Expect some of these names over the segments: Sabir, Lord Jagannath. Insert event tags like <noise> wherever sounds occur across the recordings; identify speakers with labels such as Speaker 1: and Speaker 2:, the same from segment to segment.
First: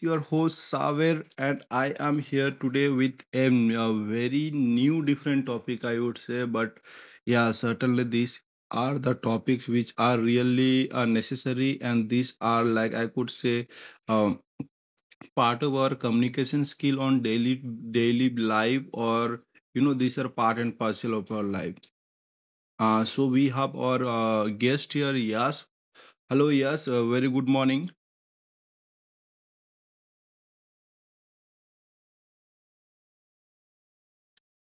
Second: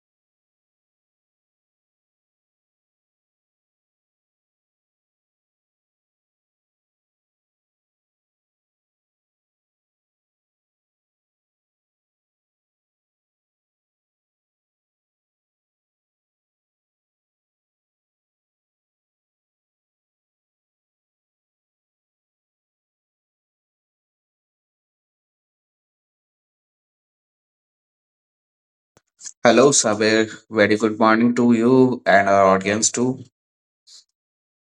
Speaker 1: your host Saver, and I am here today with a very new, different topic, I would say. But yeah, certainly these are the topics which are really necessary, and these are like I could say um, part of our communication skill on daily life, or you know, these are part and parcel of our life. So we have our guest here, Yas. Hello, Yas. Very good morning.
Speaker 2: Hello, Sabir. Very good morning to you and our audience too.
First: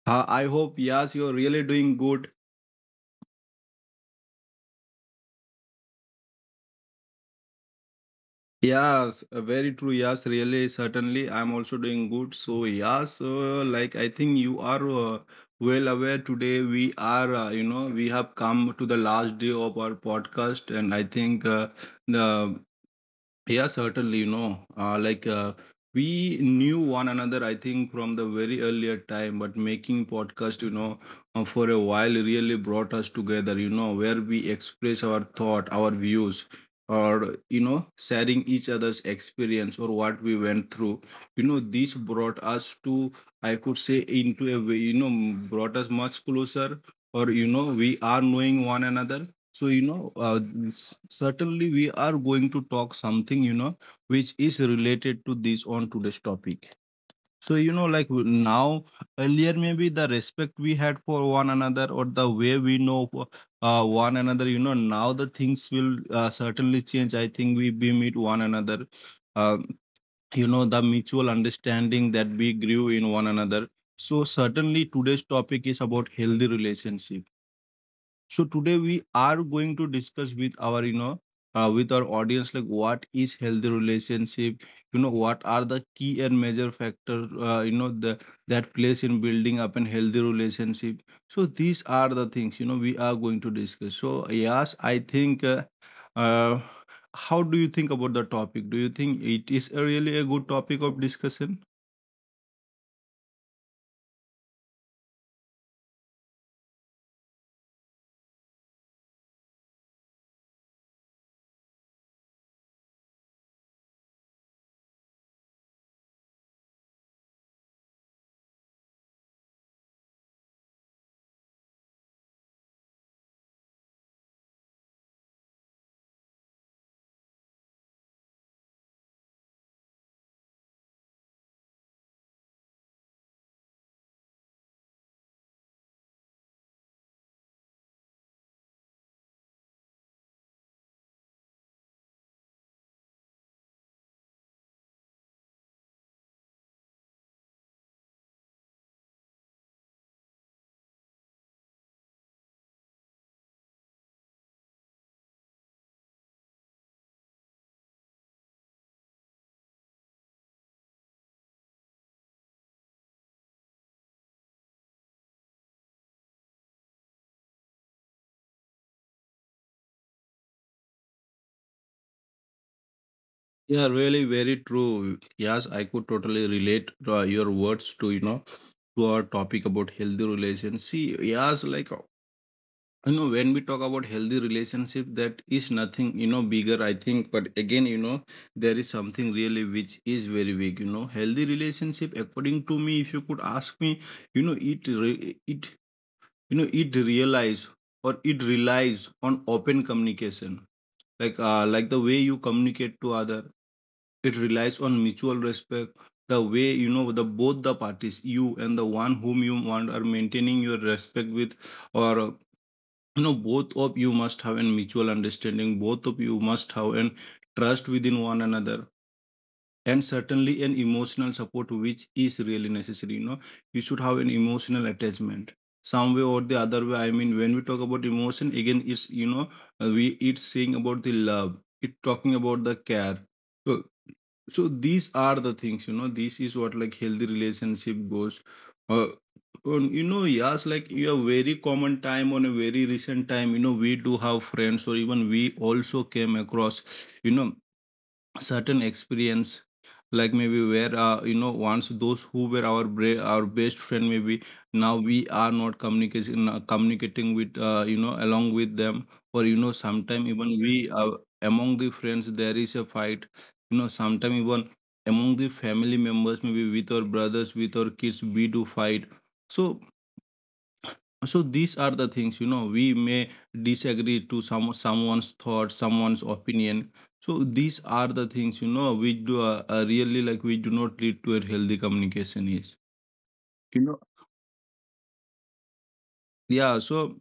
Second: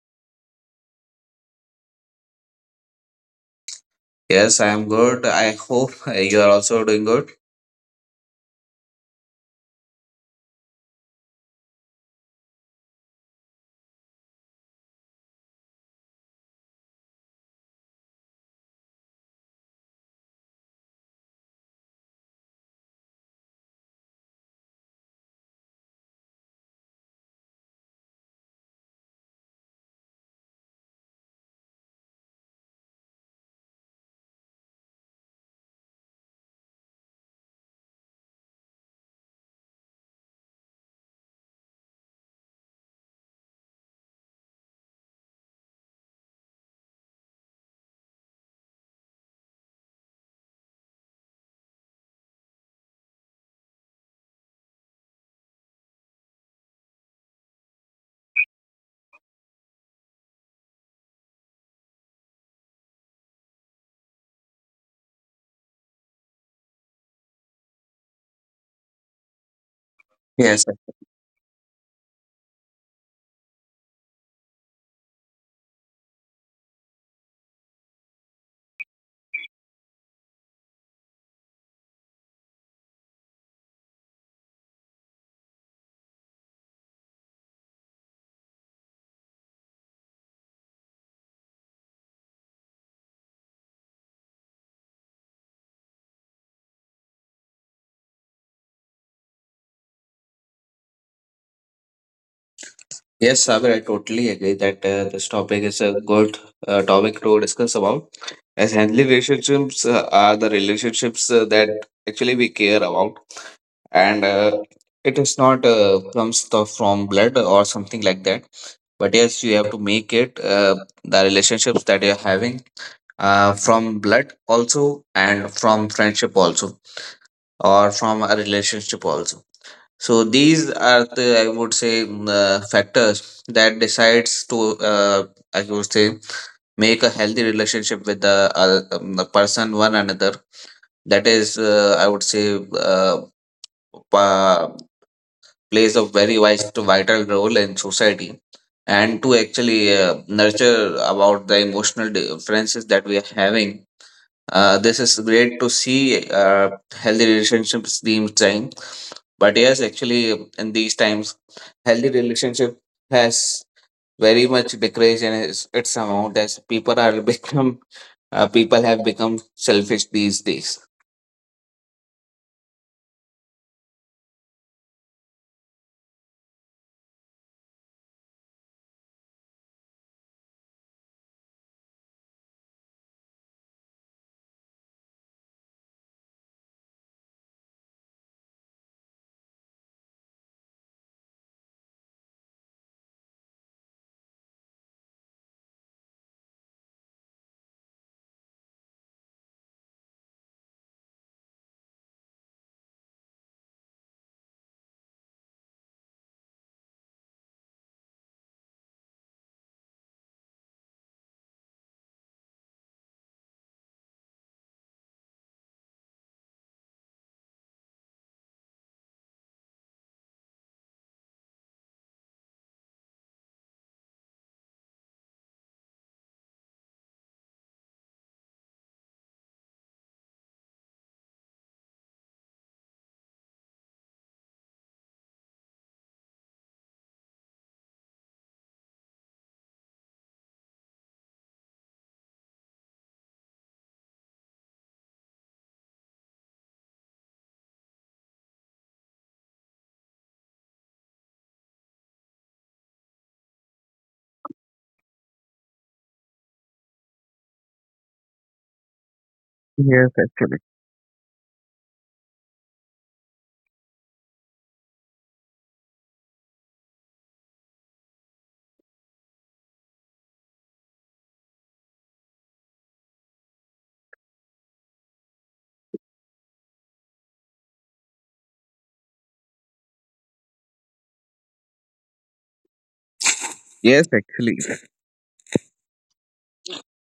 Speaker 1: I hope, yes, you're really doing good.
Speaker 2: Yes, I am good. I hope <laughs> you are also doing good.
Speaker 1: Yes, very true. Yes, really, certainly, I'm also doing good. So, yes, like I think you are well aware today. We are, you know, we have come to the last day of our podcast, and I think. The Yeah, certainly, like we knew one another, I think, from the very earlier time, but making podcast, for a while really brought us together, where we express our thought, our views, or, sharing each other's experience or what we went through. This brought us to, I could say, into a way, brought us much closer, or, we are knowing one another, so certainly we are going to talk something, which is related to this on today's topic. So, like now, earlier, maybe the respect we had for one another, or the way we know one another, now the things will certainly change. I think we meet one another, uh,
Speaker 2: Yes,
Speaker 1: the mutual understanding that we grew in one another. So, certainly today's topic is about healthy relationship, so today we are going to discuss with our audience, like what is healthy relationship, what are the key and major factors, you know, the that plays in building up a healthy relationship. So these are the things, we are going to discuss. So yes, I think, uh, how do you think about the topic? Do you think it is a really a good topic of discussion?
Speaker 2: yes, Sabir. I totally agree that this topic is a good topic to discuss about. As healthy relationships are the relationships that actually we care about, and it is not comes the, from blood or something like that, but yes, you have to make it the relationships that you're having from blood also and from friendship also, or from a relationship also. So these are the, I would say, factors that decides to, I would say, make a healthy relationship with the person one another. That is, I would say, pa- plays a very vital role in society, and to actually nurture about the emotional differences that we are having. This is great to see healthy relationships being trying. But yes, actually, in these times, healthy relationship has very much decreased in its amount, as people are <laughs> become people have become selfish these days.
Speaker 1: Yeah, really very true. Yes, I could totally relate your words to, to our topic about healthy relationship. See, yes, when we talk about healthy relationship, that is nothing, bigger, I think. But again, there is something really which is very big. Healthy relationship, according to me, if you could ask me, it, re- it, you know, it realize, or it relies on open communication. Like the way you communicate to other, it relies on mutual respect, the way you know, the both the parties, you and the one whom you want, are maintaining your respect with. Or you know, both of you must have a mutual understanding, both of you must have an trust within one another, and certainly an emotional support which is really necessary. You know, you should have an emotional attachment some way or the other way. I mean, when we talk about emotion, again, it's, you know, we it's saying about the love, it talking about the care. So, so these are the things, you know, this is what like healthy relationship goes uh, on, you know. Yes, like you have very common time on a very recent time, you know, we do have friends, or even we also came across, you know, certain experience, like maybe where you know, once those who were our our best friend, maybe now we are not communicating, communicating with, you know, along with them. Or you know,
Speaker 2: Yes,
Speaker 1: sometime even
Speaker 2: actually.
Speaker 1: we among the friends there is a fight. You know, sometime even among the family members, maybe with our brothers, with our kids, we do fight. So, so these are the things, you know, we may disagree to someone's thought, someone's opinion. So these are the things, you know, which do really, like, we do not lead to a healthy communication, is, you know.
Speaker 2: Yes, actually.
Speaker 1: Yeah, so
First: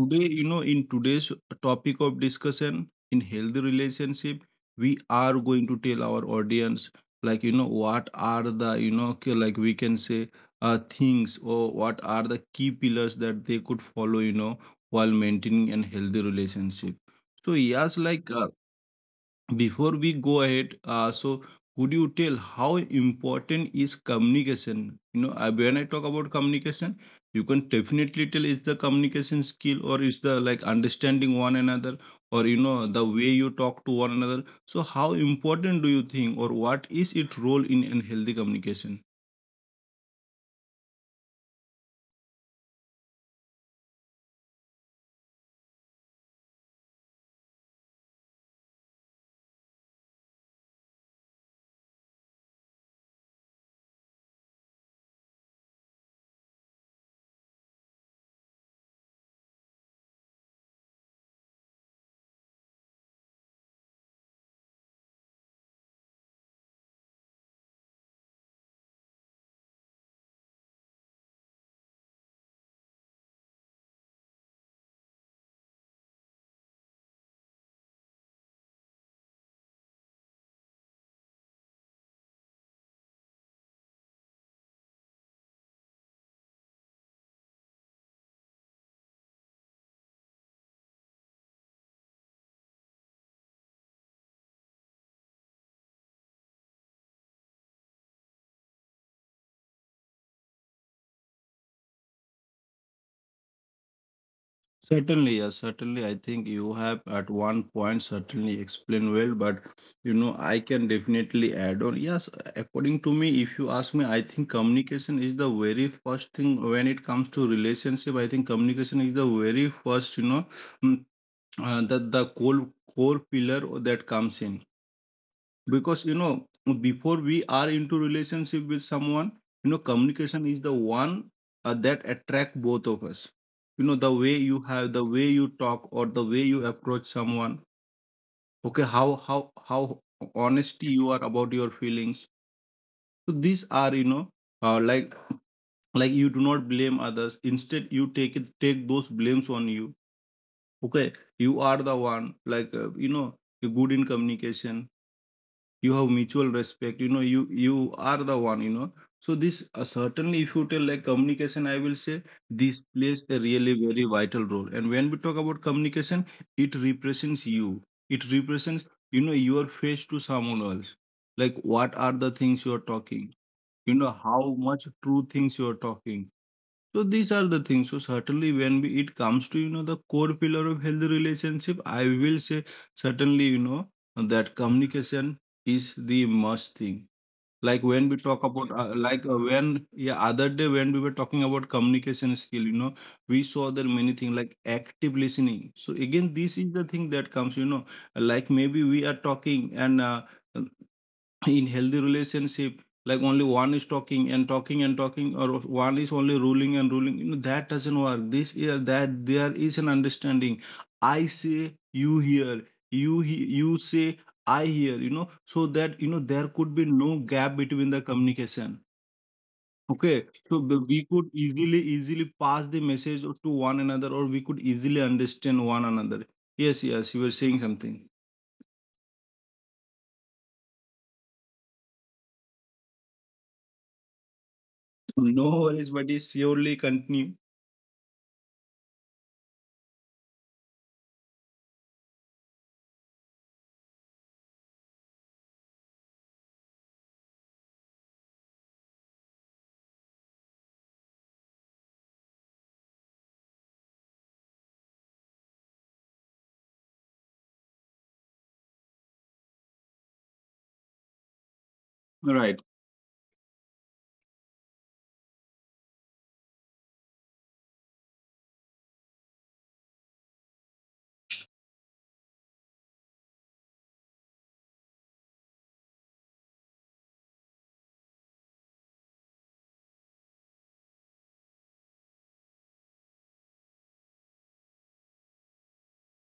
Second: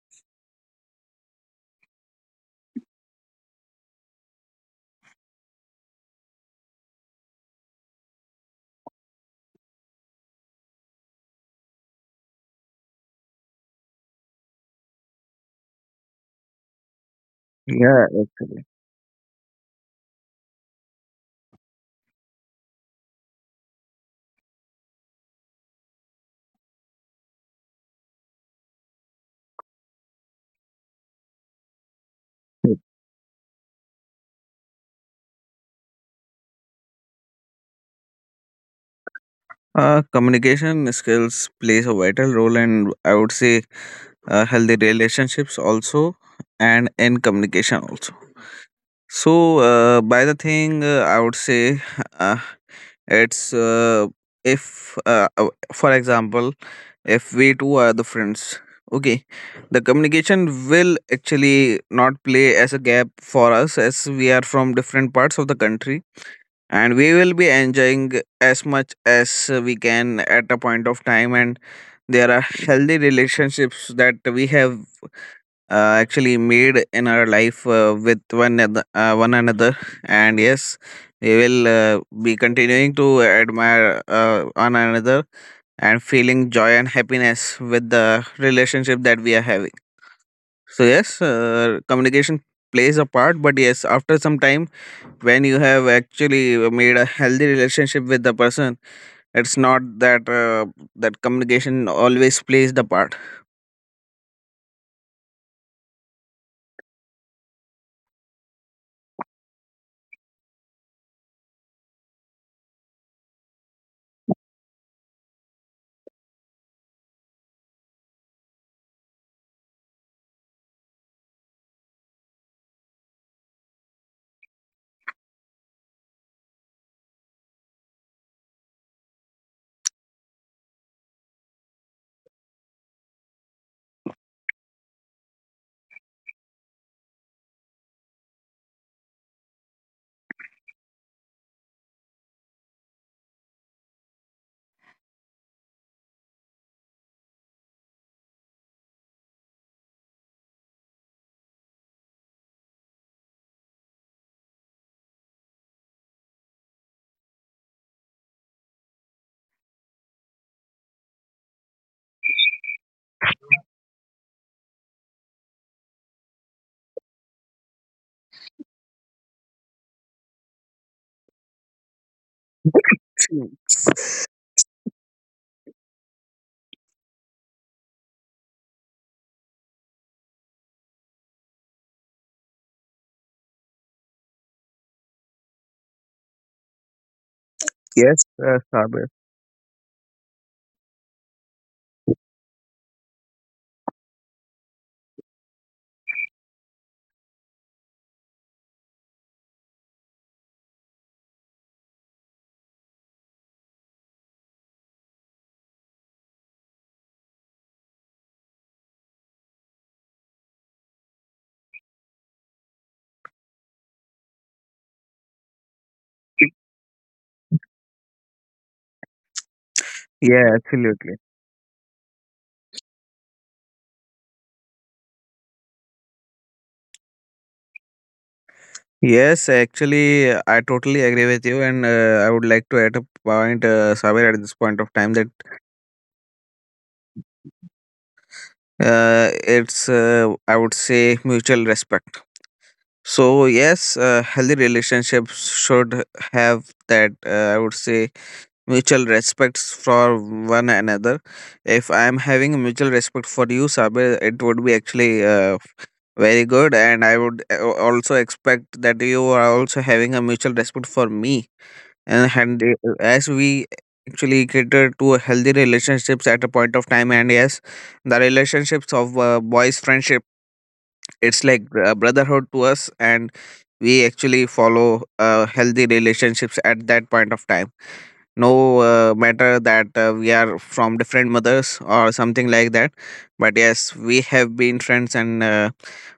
Speaker 1: today, you know, in today's topic of discussion in healthy relationship, we are going to tell our audience, like, you know, what are the, you know, like we can say, things, or what are the key pillars that they could follow, you know, while maintaining an healthy relationship. So, yes,
Speaker 2: Yeah,
Speaker 1: like,
Speaker 2: actually.
Speaker 1: before we go ahead, so, would you tell how important is communication? You know, I, when I talk about communication, you can definitely tell it's the communication skill, or it's the, like, understanding one another, or you know the way you talk to one another. So how important do you think, or what is its role in a healthy communication?
Speaker 2: Communication skills plays a vital role, and I would say healthy relationships also, and in communication also. So, by the thing, I would say. <laughs> It's if, For example, if we two are the friends, okay, the communication will actually not play as a gap for us, as we are from different parts of the country, and we will be enjoying as much as we can at a point of time, and there are healthy relationships that we have actually made in our life with one another. And yes, we will be continuing to admire one another, and feeling joy and happiness with the relationship that we are having. So yes, communication plays a part, but yes, after some time, when you have actually made a healthy relationship with the person, it's not that that communication always plays the part.
Speaker 1: Certainly, yes, certainly. I think you have at one point certainly explained well, but you know, I can definitely add on. Yes, according to me, if you ask me, I think communication is the very first thing when it comes to relationship. I think communication is the very first, you know, mm, the core pillar that comes in, because you know, before we are into relationship with someone, you know communication is the one that attract both of us. You know, the way you have, the way you talk, or the way you approach someone. Okay, how honesty you are about your feelings. So these are, you know, uh, like like you do not blame others, instead you take it take those blames on you. Okay, you are the one, like you know, you're good in communication, you have mutual respect, you know, you are the one, you know. So this, certainly, if you tell, like, communication, I will say this plays a really very vital role. And when we talk about communication, it represents you, it represents, you know, your face to someone else, like what are the things you are talking, you know, how much true things you are talking. So these are the things. So certainly, when we, it comes to, you know, the core pillar of healthy relationship, I will say certainly, you know, that communication is the must thing. Like when we
Speaker 2: Yes,
Speaker 1: talk about
Speaker 2: Sabir.
Speaker 1: when, yeah, other day, when we were talking about communication skill, you know, we saw there many things like active listening. So again, this is the thing that comes. You know, like maybe we are talking, and. In healthy relationship, like, only one is talking and talking and talking, or one is only ruling and ruling, you know that doesn't work. This is that there is an understanding. I say you hear, you you say I hear, you know, so that you know there could be no gap between the communication. Okay,
Speaker 2: Yeah,
Speaker 1: so we
Speaker 2: absolutely.
Speaker 1: could easily pass the message to one another, or we could easily understand one another. Yes, yes, you were saying something.
Speaker 2: Yes, actually, I totally agree with you, and I would like to add a point, Saber, at this point of time
Speaker 1: So,
Speaker 2: that
Speaker 1: no worries, but surely continue.
Speaker 2: I would say, mutual respect. So, yes, healthy relationships should have that, I would say, mutual respects for one another. If I'm having a mutual respect for you, Saber, it would be actually very good, and I would also expect that you are also having a mutual respect for me, and
Speaker 1: Right.
Speaker 2: as we actually cater to healthy relationships at a point of time. And yes, the relationships of boys friendship, it's like brotherhood to us, and we actually follow healthy relationships at that point of time, no matter that we are from different mothers or something like that. But yes, we have been friends, and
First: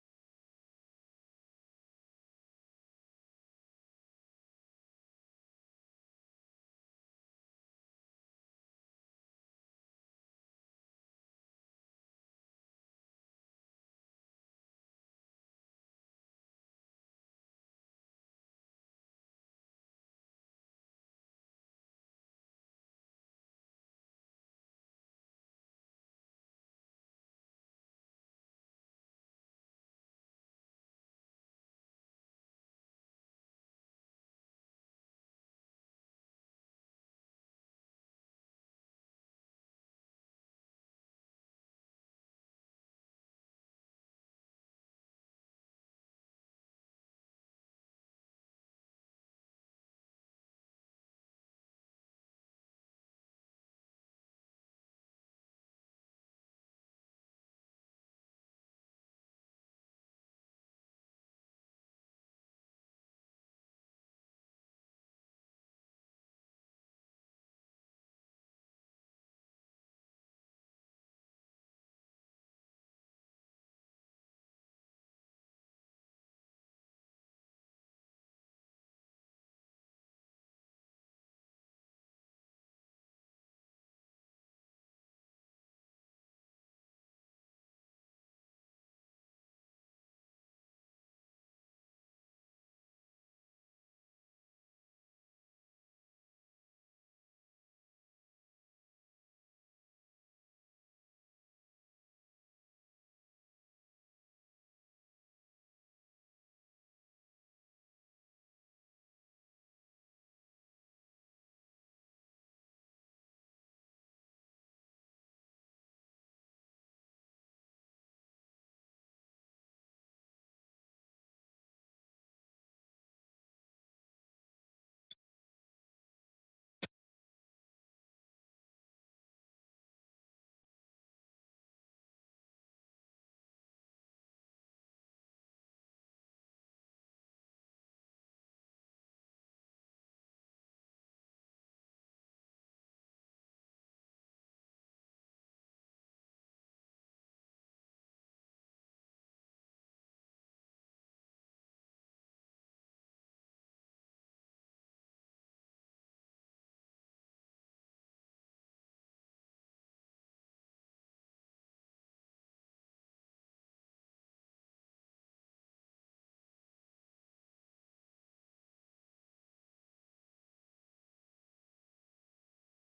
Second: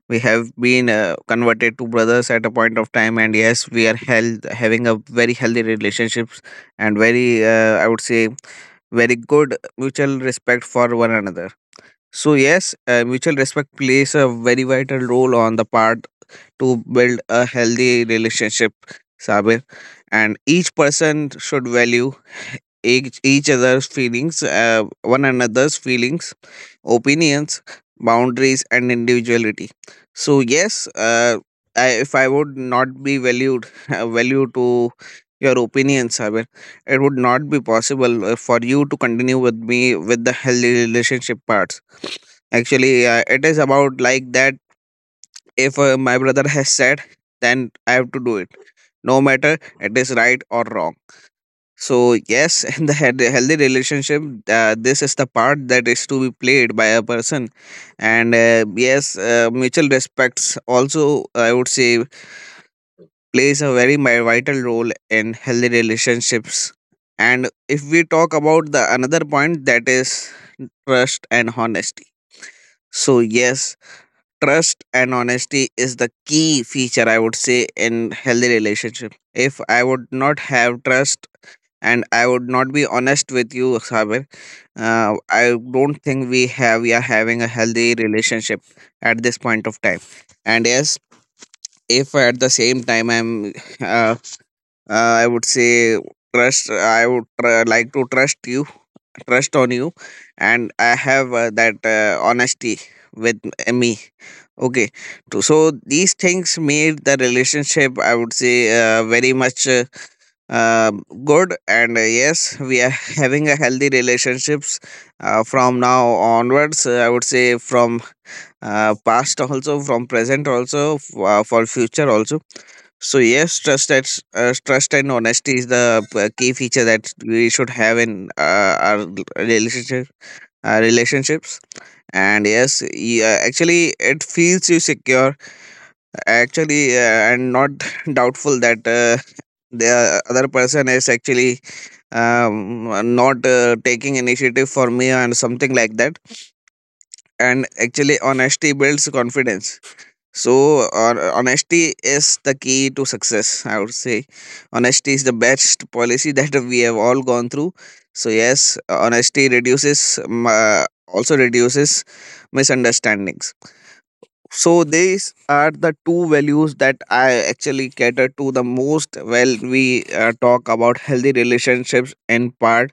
Speaker 2: we have been converted to brothers at a point of time, and yes, we are held having a very healthy relationships and very, I would say, very good mutual respect for one another. So yes, mutual respect plays a very vital role on the part to build a healthy relationship, Sabir. And each person should value each other's feelings, one another's feelings, opinions, boundaries, and individuality. So yes, I, if I would not be valued, <laughs> value to your opinions, Saber, it would not be possible for you to continue with me with the healthy relationship parts. Actually, it is about like that. If my brother has said, then I have to do it. No matter it is right or wrong. So yes, <laughs> in the healthy relationship, this is the part that is to be played by a person, and yes, mutual respects also, I would say, plays a very vital role in healthy relationships. And if we talk about the another point, that is trust and honesty. So yes, trust and honesty is the key feature, I would say, in healthy relationship. If I would not have trust and I would not be honest with you, Saber. I don't think we are having a healthy relationship at this point of time. And yes, if at the same time I'm, uh, I would say, trust. I would like to trust you, trust on you, and I have that honesty with me. Okay, so these things made the relationship, I would say, very much good, and yes, we are <laughs> having a healthy relationships from now onwards. I would say from past also, from present also, for future also. So yes, trust, that trust and honesty is the key feature that we should have in our relationship relationships. And yes, actually it feels you secure, actually, and not <laughs> doubtful that the other person is actually not taking initiative for me and something like that. And actually, honesty builds confidence. So honesty is the key to success, I would say. Honesty is the best policy <laughs> that we have all gone through. So yes, honesty reduces also reduces misunderstandings. So these are the two values that I actually cater to the most when we talk about healthy relationships in part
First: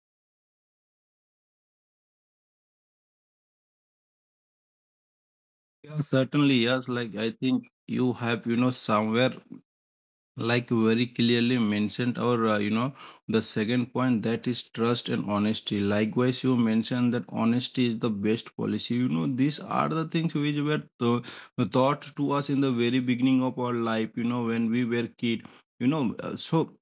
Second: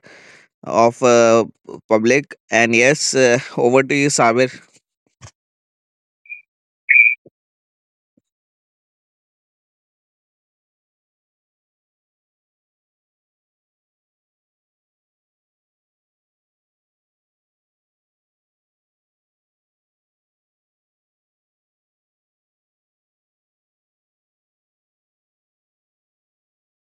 Speaker 2: of public. And yes, over to you, Sabir.
Speaker 1: Yeah, certainly, yes. Like I think you have, you know, somewhere like very clearly mentioned, or you know, the second point, that is trust and honesty. Likewise, you mentioned that honesty is the best policy. You know, these are the things which were taught to us in the very beginning of our life. You know, when we were kid. So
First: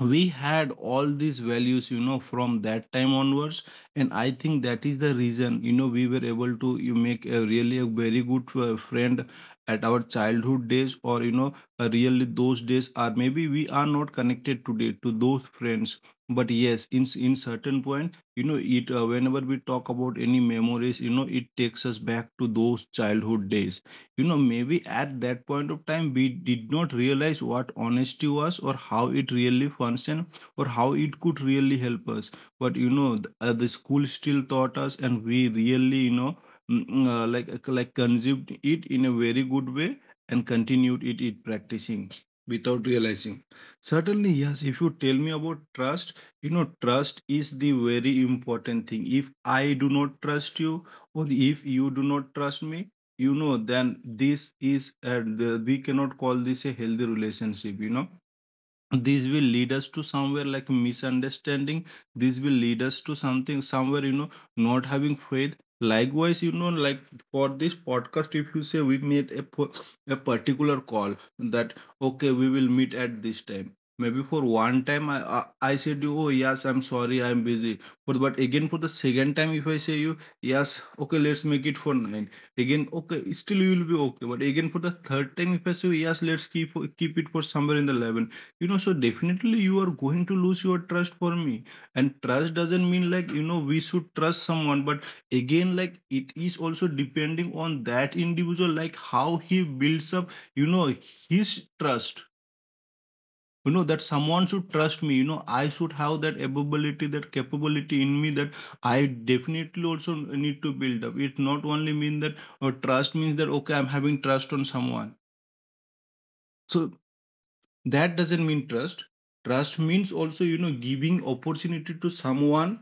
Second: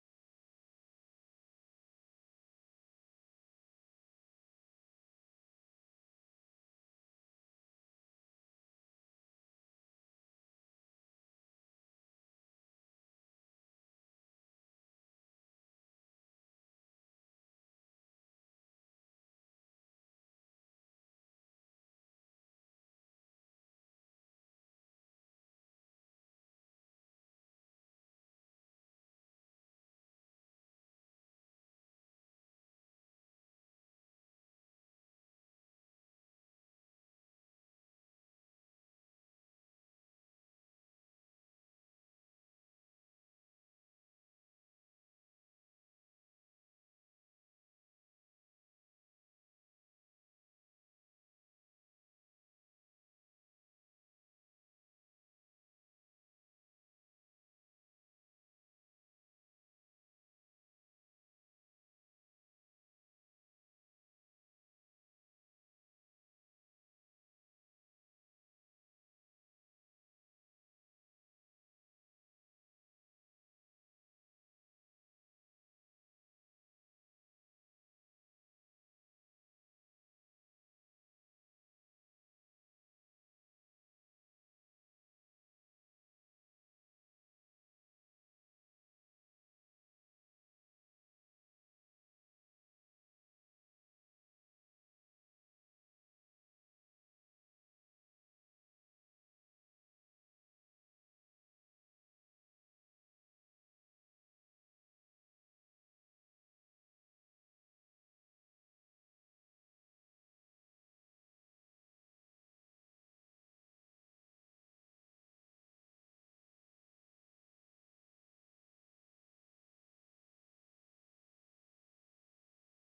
Speaker 1: we had all these values from that time onwards, and I think that is the reason, we were able to you make a really a very good friend at our childhood days, or really those days are, maybe we are not connected today to those friends, but yes, in certain point, you know it whenever we talk about any memories, it takes us back to those childhood days. Maybe at that point of time we did not realize what honesty was, or how it really functioned, or how it could really help us. But the school still taught us, and we really consumed it in a very good way, and continued it practicing without realizing. Certainly, yes. If you tell me about trust, trust is the very important thing. If I do not trust you, or if you do not trust me, then this is, we cannot call this a healthy relationship. This will lead us to somewhere like misunderstanding. This will lead us to something somewhere, not having faith. Likewise, like, for this podcast, if you say we made a particular call that, okay, we will meet at this time, maybe for one time. I said you, oh yes, I'm sorry, I'm busy. But again, for the second time, if I say you, yes okay, let's make it for nine. Again, okay, still you will be okay. But again, for the third time, if I say, yes, let's keep it for somewhere in the 11. So definitely you are going to lose your trust for me. And trust doesn't mean, like, we should trust someone, but again, like, it is also depending on that individual, like how he builds up, you know his trust. That someone should trust me, I should have that ability, that capability in me, that I definitely also need to build up. It not only mean that, or trust means that, okay, I'm having trust on someone, so that doesn't mean trust. Trust means also, giving opportunity to someone,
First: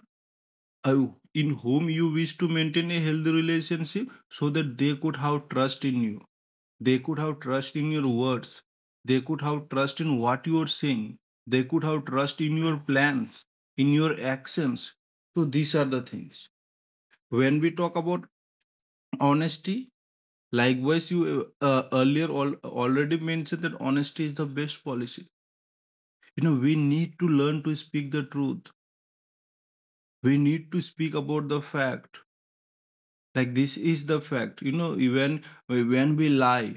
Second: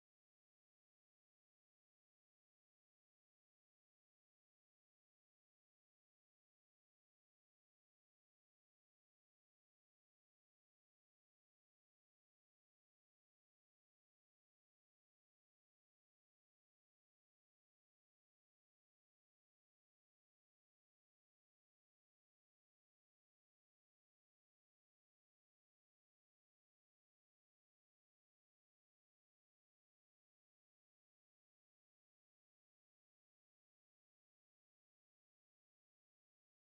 Speaker 1: uh, in whom you wish to maintain a healthy relationship, so that they could have trust in you. They could have trust in your words, they could have trust in what you are saying, they could have trust in your plans, in your actions. So these are the things when we talk about honesty. Likewise, you, earlier already mentioned that honesty is the best policy. We need to learn to speak the truth. We need to speak about the fact, like this is the fact. Even when we lie,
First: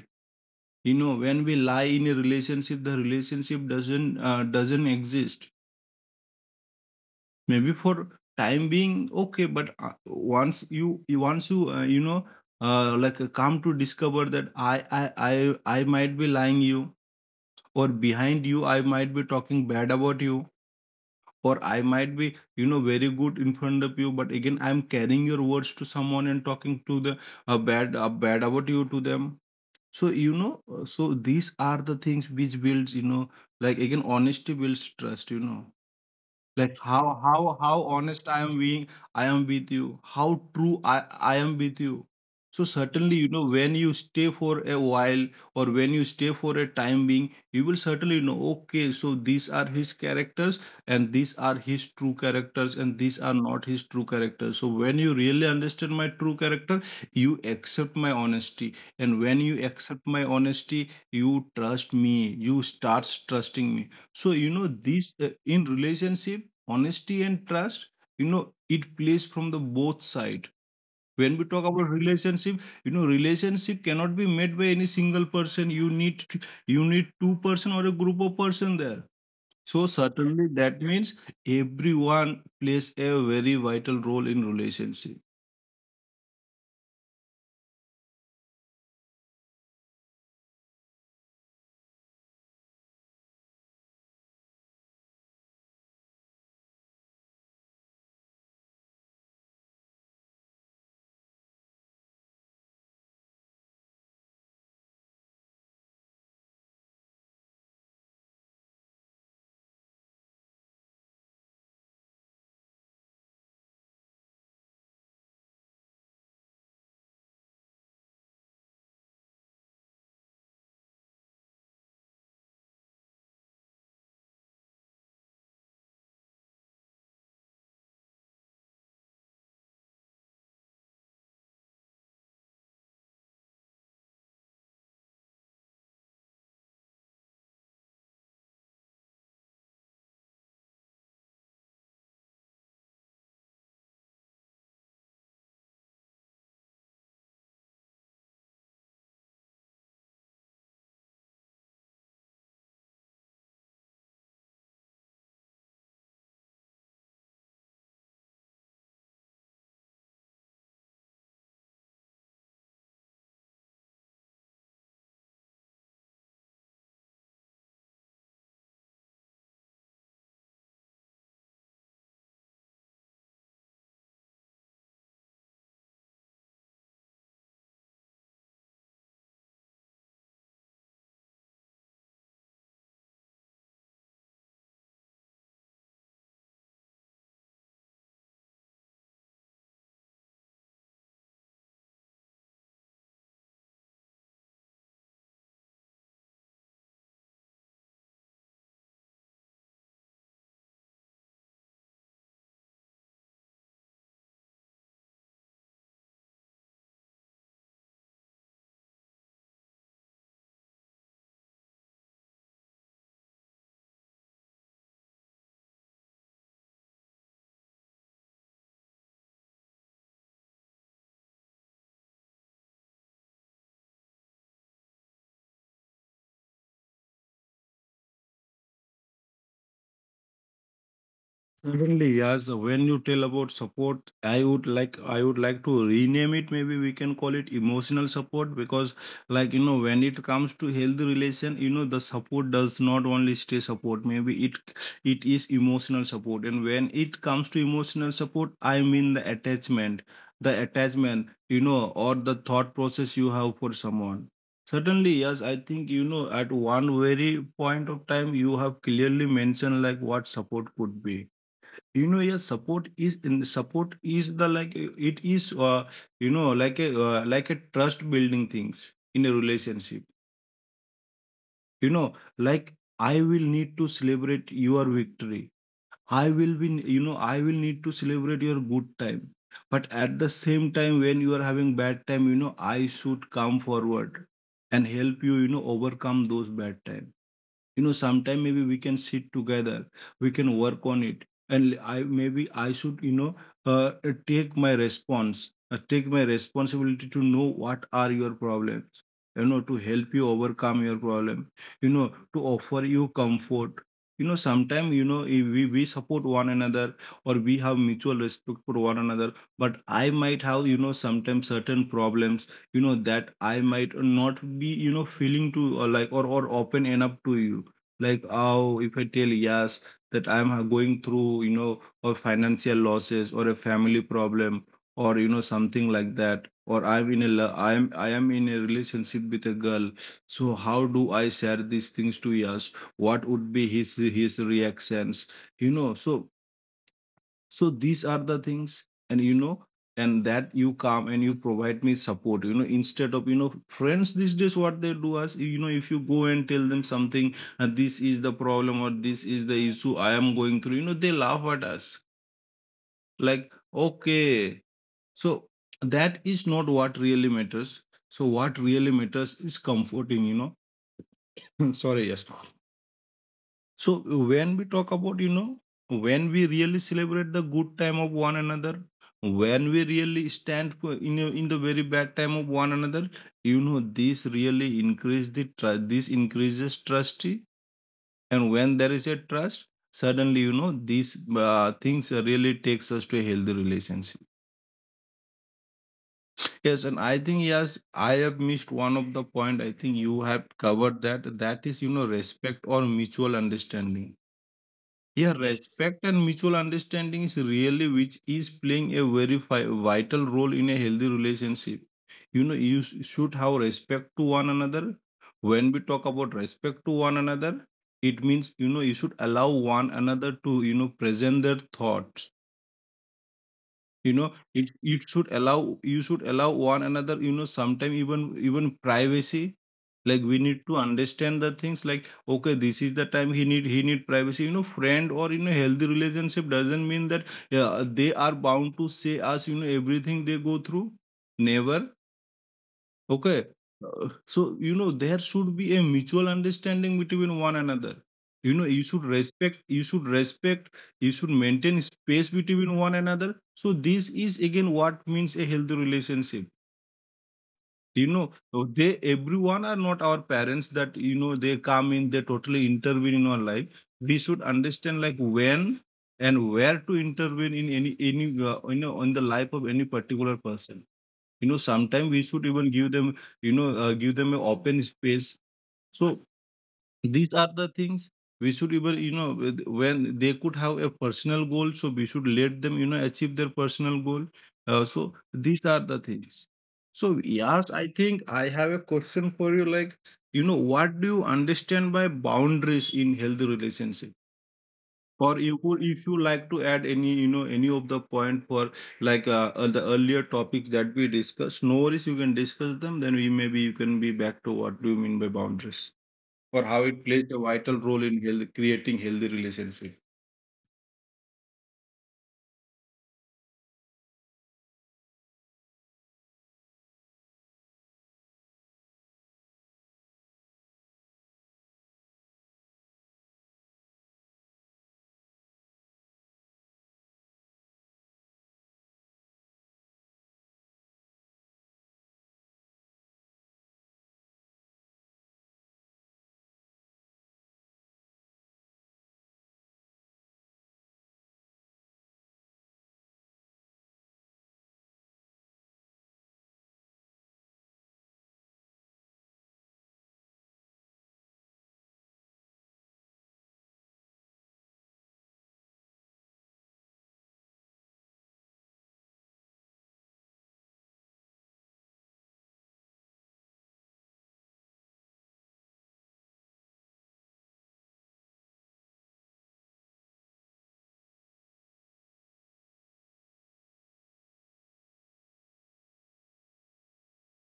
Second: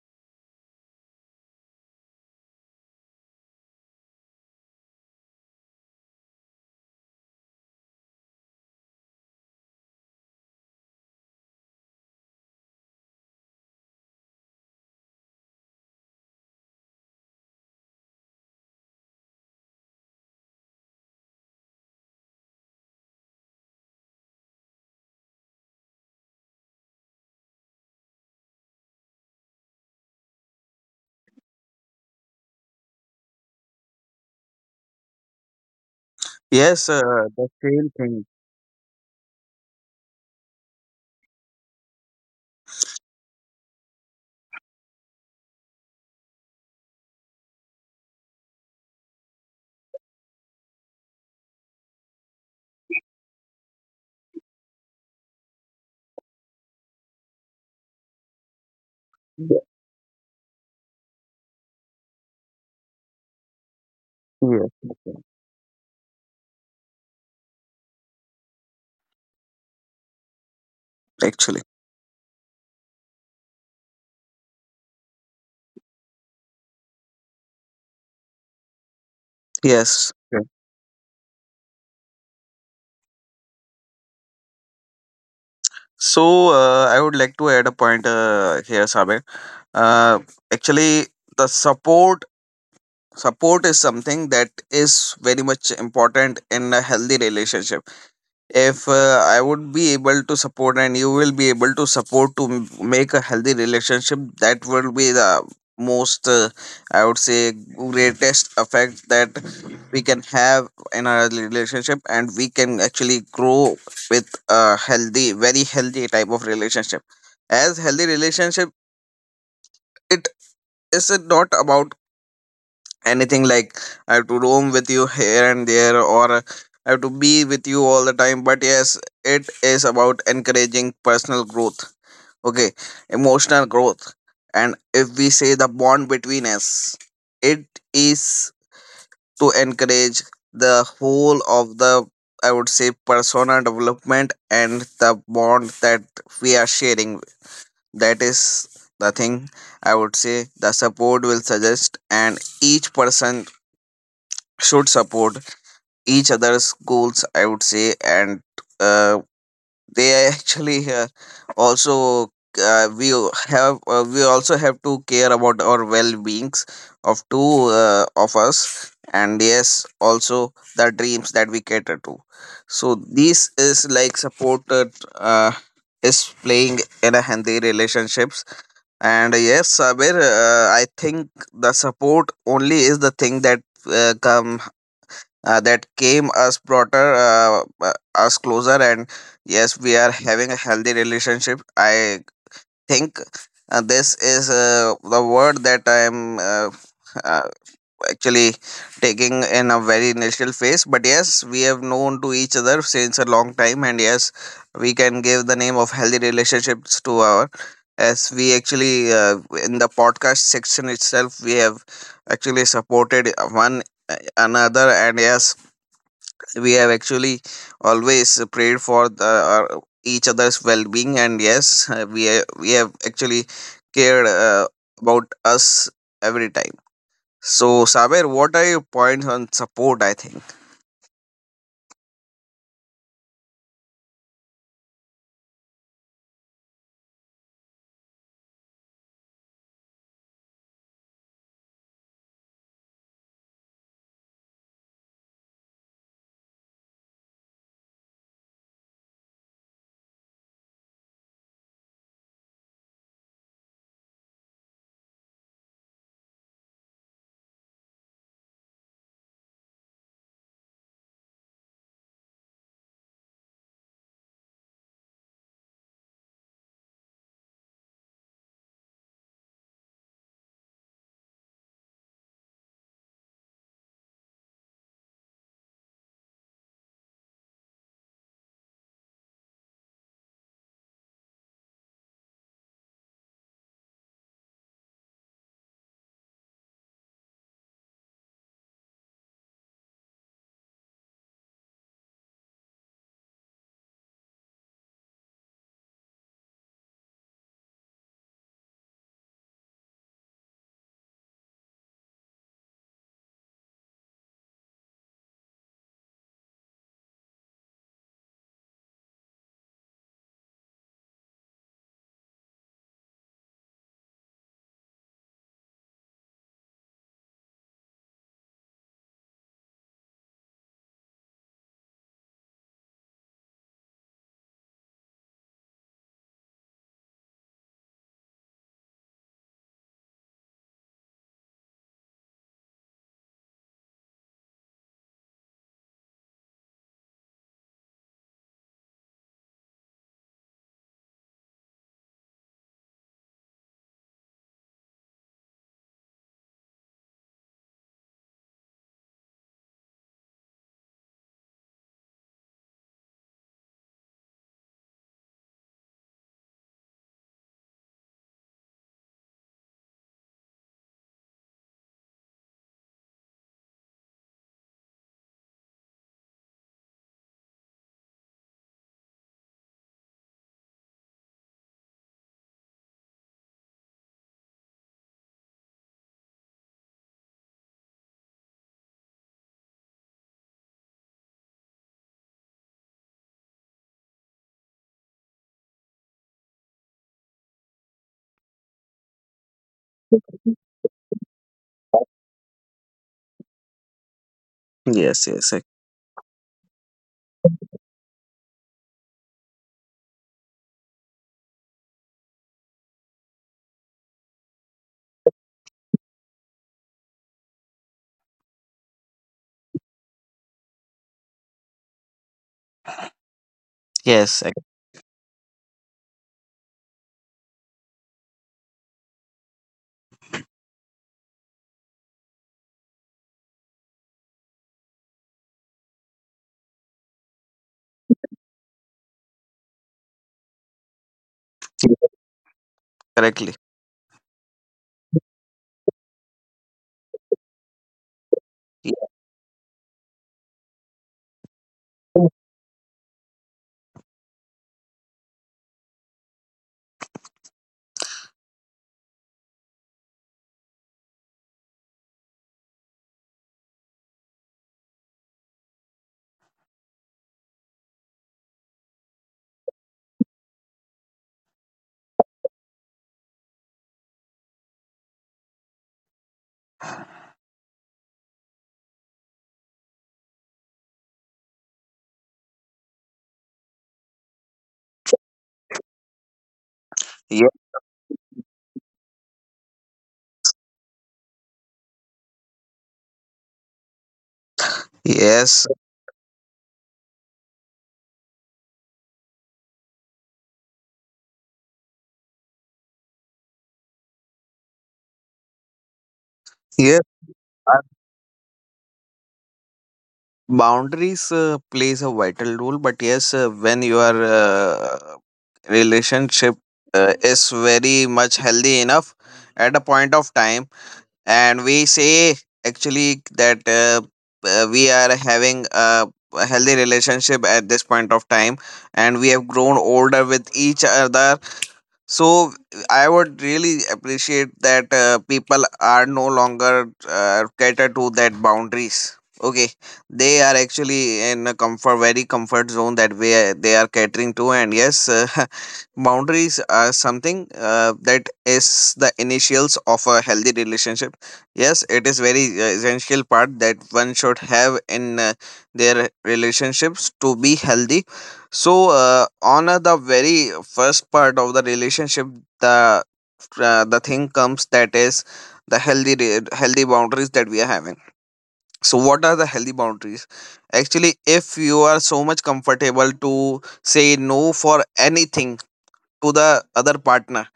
Speaker 1: when we lie in a relationship, the relationship doesn't exist. Maybe for time being, okay, but, once you, you know like come to discover that i i i I might be lying you, or behind you I might be talking bad about you, or I might be, very good in front of you, but again I'm carrying your words to someone and talking to the, bad about you to them. So, so these are the things which builds, like, again, honesty builds trust. Like
Speaker 2: Yes,
Speaker 1: how
Speaker 2: the
Speaker 1: how
Speaker 2: same thing
Speaker 1: honest I am being, I am with you. How true I am with you. So certainly, when you stay for a while, or when you stay for a time being, you will certainly know, okay, so these are his characters, and these are his true characters, and these are not his true characters. So when you really understand my true character, you accept my honesty. And when you accept my honesty, you trust me, you starts trusting me. So,
Speaker 2: here,
Speaker 1: this, in relationship, honesty and trust, you know it plays from the both side. When we
Speaker 2: actually.
Speaker 1: talk about relationship, relationship cannot be made by any single person. You need two person or a group of person there. So
Speaker 2: Yes. Yeah.
Speaker 1: certainly that means everyone plays a very vital role in relationship.
Speaker 2: So I would like to add a point here, Sabir. Uh, actually, the support support is something that is very much important in a healthy relationship. If I would be able to support, and you will be able to support to make a healthy relationship, that will be the most, I would say, greatest effect that we can have in our relationship, and we can actually grow with a healthy, very healthy type of relationship. As healthy relationship, it is not about anything like I have to roam with you here and there, or I have to be with you all the time. But yes, it is about encouraging personal growth, okay, emotional growth. And if we say the bond between us, it is to encourage the whole of the, I would say, persona development, and the bond that we are sharing. That is the thing, I would say, the support will suggest, and each person should support each other's goals, I would say. And uh, they actually also we also have to care about our well-beings of two of us, and yes, also the dreams that we cater to. So this is like supported, uh, is playing in a healthy relationships. And yes, Sabir, I think the support only is the thing that come that came us broader, us closer, and yes, we are having a healthy relationship, I think. This is the word that I am uh, actually taking in a very initial phase. But yes, we have known to each other since a long time, and yes, we can give the name of healthy relationships to our, as we actually in the podcast section itself, we have actually supported one another. And yes, we have actually always prayed for the, our, each other's well-being. And yes, we have actually cared about us every time. So, Saber, what are your points on support, I think?
Speaker 1: Certainly, yes. When you tell about support, I would like to rename it. Maybe we can call it emotional support because, like, when it comes to healthy relation, the support does not only stay support. Maybe it is emotional support, and when it comes to emotional support, I mean the attachment, or the thought process you have for someone. Certainly, yes. I think, at one very point of time, you have clearly mentioned like what support could be. Yeah, support is, the, like, it is, like a, like a trust building things in a relationship, you know like, I will need to celebrate your victory. I will be, I will need to celebrate your good time. But at the same time, when you are having bad time, I should come forward and help you, you know overcome those bad time, sometime maybe we can sit together, we can work on it. And I, maybe I should, uh, uh, take my response take my responsibility to know what are your problems, to help you overcome your problem, you know to offer you comfort. Sometimes, if we support one another, or we have mutual respect for one another, but I might have, sometimes, certain problems, that I might not be, feeling to, or, like, or open enough to you. Like, oh, if I tell yes that I'm, going through, or financial losses, or a family problem, or something like that, or I'm in a I am in a relationship with a girl. So how do I share these things to Yas? What would be his reactions? you know so so these are the things. And and that you come and you provide me support, instead of, friends these days, what they do is, if you go and tell them something, this is the problem or this is the issue I am going through, they laugh at us, like, okay. So that is not what really matters. So what really matters is comforting. <laughs> Sorry, yes. So when we talk about, when we really celebrate the good time of one another, when we really stand in the very bad time of one another, this really this increases trust, and when there is a trust, suddenly, these things really takes us to a healthy relationship. Yes, and I think, yes, I have missed one of the point. I think you have covered that. That is, respect or mutual understanding.
Speaker 2: yes
Speaker 1: Yeah,
Speaker 2: yes ac-
Speaker 1: respect and mutual understanding is really which is playing a very vital role in a healthy relationship. You know, you should have respect to one another. When we talk about respect to one another, it means, you should allow one another to, present their thoughts, you know
Speaker 2: yes ac-
Speaker 1: it should allow, you should allow one another, sometime, even privacy. Like, we need to understand the things like, okay, this is the time he need privacy. Friend, or, healthy relationship doesn't mean that yeah, they are bound to say us, everything they go through, never. Okay.
Speaker 2: Correctly.
Speaker 1: So, there should be a mutual understanding between one another. You know, you
Speaker 2: Ye-
Speaker 1: should respect, you should respect, you should maintain space between one another. So, this is again what means a healthy relationship. You know, they, everyone are not our parents, that, they come in, they totally intervene in our life. We should understand, like, when and where to intervene in any on the life of any particular person. Sometimes we should even give them, give them an open space. So these are the things. We should even, when they could have a personal goal, so we should let them, achieve their personal goal. So these are the things. So yes, I think I have a question for you, like, what do you understand by boundaries in healthy relationship? Or you
Speaker 2: yes
Speaker 1: could, if you like to add any, any of the point for, the earlier topics that we discussed, no worries, you can discuss them. Then we, maybe you can be back to what do you mean by boundaries, or how
Speaker 2: yes,
Speaker 1: it plays a
Speaker 2: uh,
Speaker 1: vital role in health, creating healthy relationship.
Speaker 2: boundaries plays a vital role. But yes, when your relationship is very much healthy enough at a point of time, and we say actually that we are having a healthy relationship at this point of time, and we have grown older with each other, so I would really appreciate that people are no longer catered to that boundaries. Okay, they are actually in a comfort, very comfort zone that way they are catering to. And yes, <laughs> boundaries are something that is the initials of a healthy relationship. Yes, it is very essential part that one should have in their relationships to be healthy. So, on the very first part of the relationship, the the thing comes, that is the healthy boundaries that we are having. So, what are the healthy boundaries? Actually, if you are so much comfortable to say no for anything to the other partner,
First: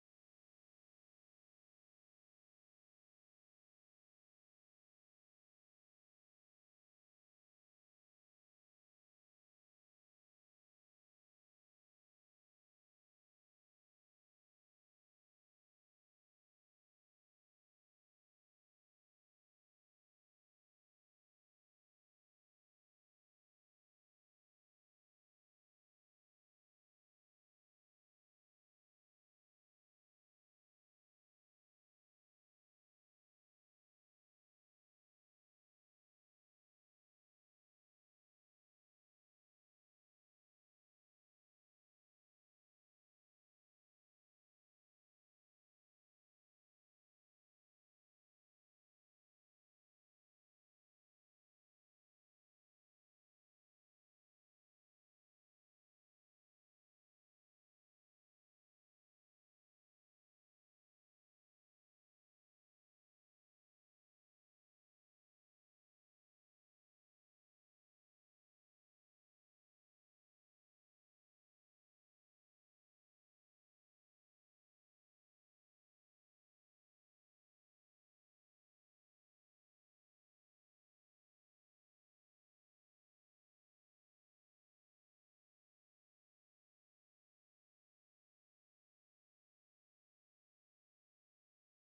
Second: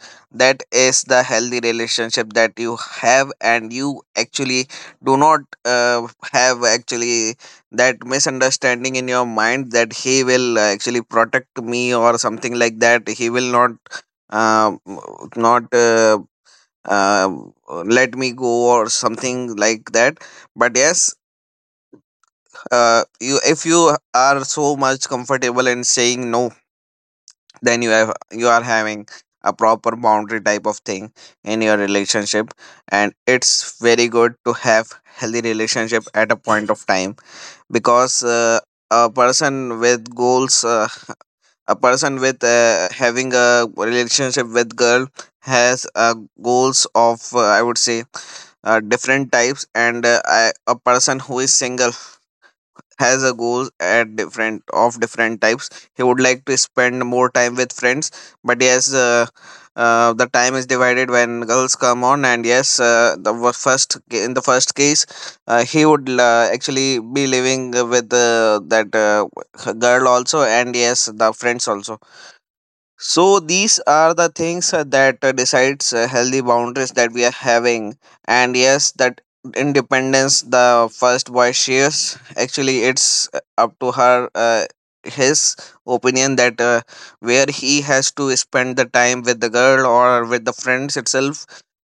Speaker 2: that is the healthy relationship that you have, and you actually do not have actually that misunderstanding in your mind that he will actually protect me or something like that, he will not uh, not uh, uh, let me go or something like that. But yes, you if you are so much comfortable in saying no, then you are having a proper boundary type of thing in your relationship, and it's very good to have healthy relationship at a point of time. Because a person with goals, a person with having a relationship with girl has goals of, I would say, different types. And I, a person who is single, has a goals at different of different types. He would like to spend more time with friends. But yes, the time is divided when girls come on. And yes, the wa- first ca- in the first case, he would actually be living with that girl also, and yes the friends also. So these are the things that decides healthy boundaries that we are having. And yes, that independence the first boy shares, actually it's up to her, his opinion, that where he has to spend the time with the girl or with the friends itself.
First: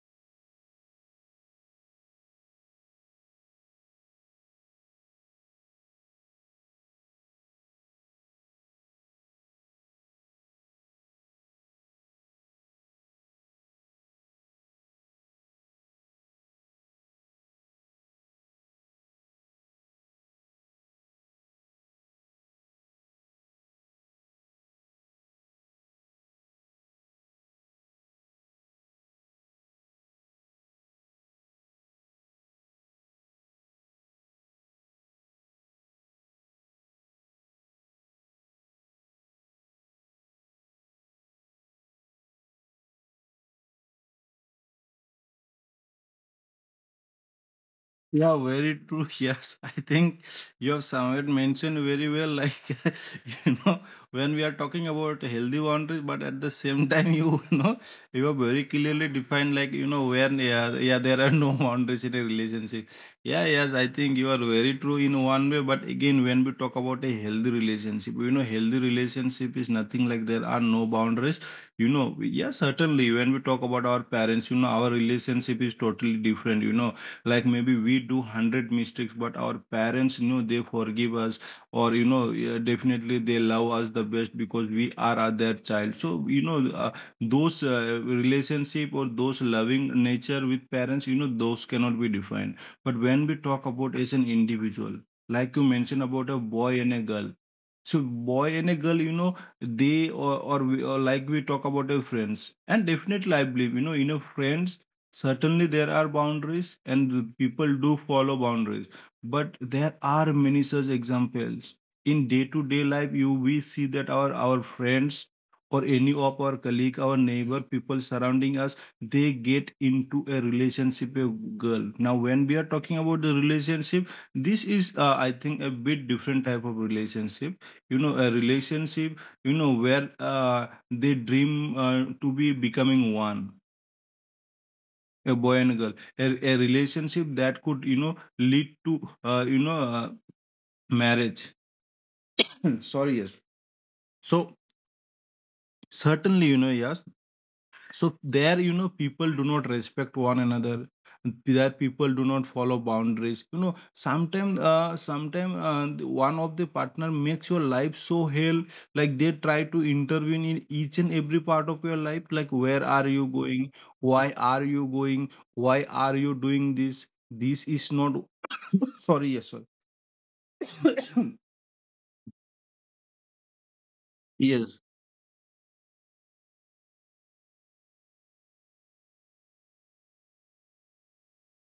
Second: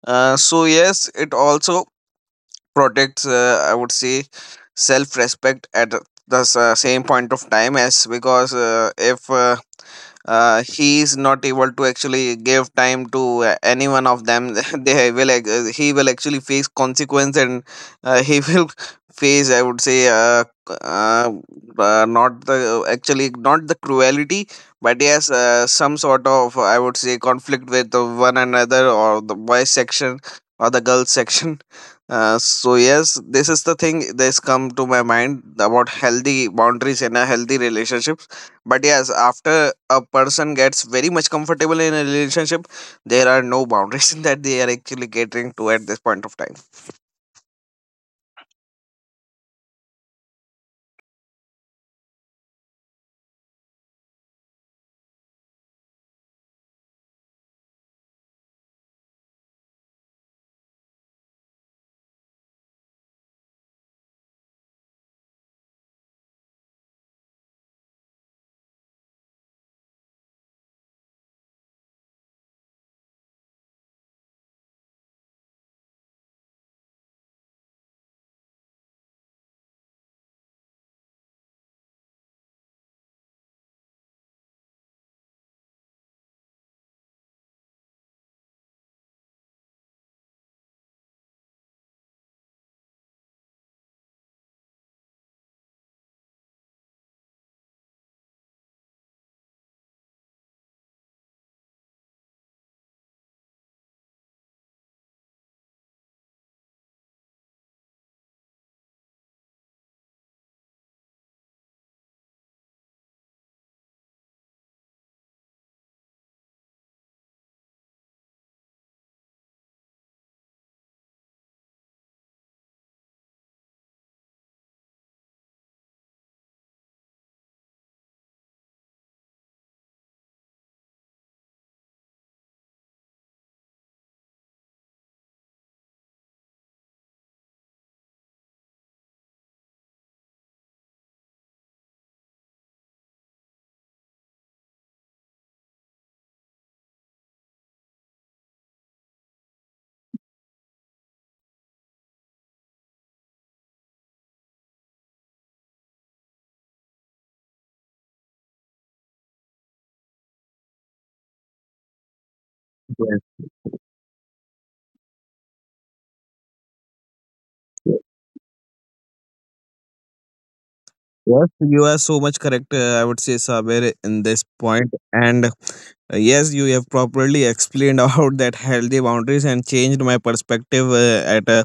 Speaker 2: So yes, it also protects, I would say, self-respect at the same point of time. As because if he is not able to actually give time to any one of them, <laughs> he will actually face consequence. And he will <laughs> face, I would say, c- uh, not the actually not the cruelty, but yes some sort of, I would say, conflict with the one another, or the boys section or the girls <laughs> section. So yes, this is the thing that's come to my mind about healthy boundaries and a healthy relationship. But yes, after a person gets very much comfortable in a relationship, there are no boundaries <laughs> that they are actually catering to at this point of time.
Speaker 1: Yeah, very true. <laughs> Yes, I think you have somewhat mentioned very well. Like, <laughs> you know, when we are talking about healthy boundaries, but at the same time, you, <laughs> you are very clearly defined, like, where, yeah, yeah, there are no <laughs> boundaries in a relationship. Yeah, yes, I think you are very true in one way. But again, when we talk about a healthy relationship, healthy relationship is nothing like there are no boundaries. Yeah, certainly when we talk about our parents, our relationship is totally different. Like maybe we do 100 mistakes, but our parents, they forgive us, or yeah, definitely they love us the best because we are their child. So those relationship or those loving nature with parents, those cannot be defined. But when we talk about as an individual, like you mentioned about a boy and a girl. So boy and a girl, they or we, or like we talk about our friends. And definitely I believe, in a friends, certainly there are boundaries, and the people do follow boundaries. But there are many such examples in day-to-day life. You We see that our friends or any of our colleague, our neighbor, people surrounding us, they get into a relationship with girl. Now, when we are talking about the relationship, this is, I think, a bit different type of relationship. A relationship, where they dream to be becoming one, a boy and a girl. A relationship that could, lead to uh, you know uh, marriage. <clears throat> Sorry, yes. So certainly, yes. So there, people do not respect one another. There, people do not follow boundaries. Sometimes one of the partner makes your life so hell. Like, they try to intervene in each and every part of your life, like, where are
Speaker 2: Yes,
Speaker 1: you going? Why are you going? Why are you doing this? This is
Speaker 2: yes,
Speaker 1: not. <coughs> Sorry, yes sir.
Speaker 2: yes,
Speaker 1: <coughs>
Speaker 2: you are so much correct. I would say Saber in this
Speaker 1: Yes.
Speaker 2: point, and yes, you have properly explained <laughs> about that healthy boundaries and changed my perspective, at a,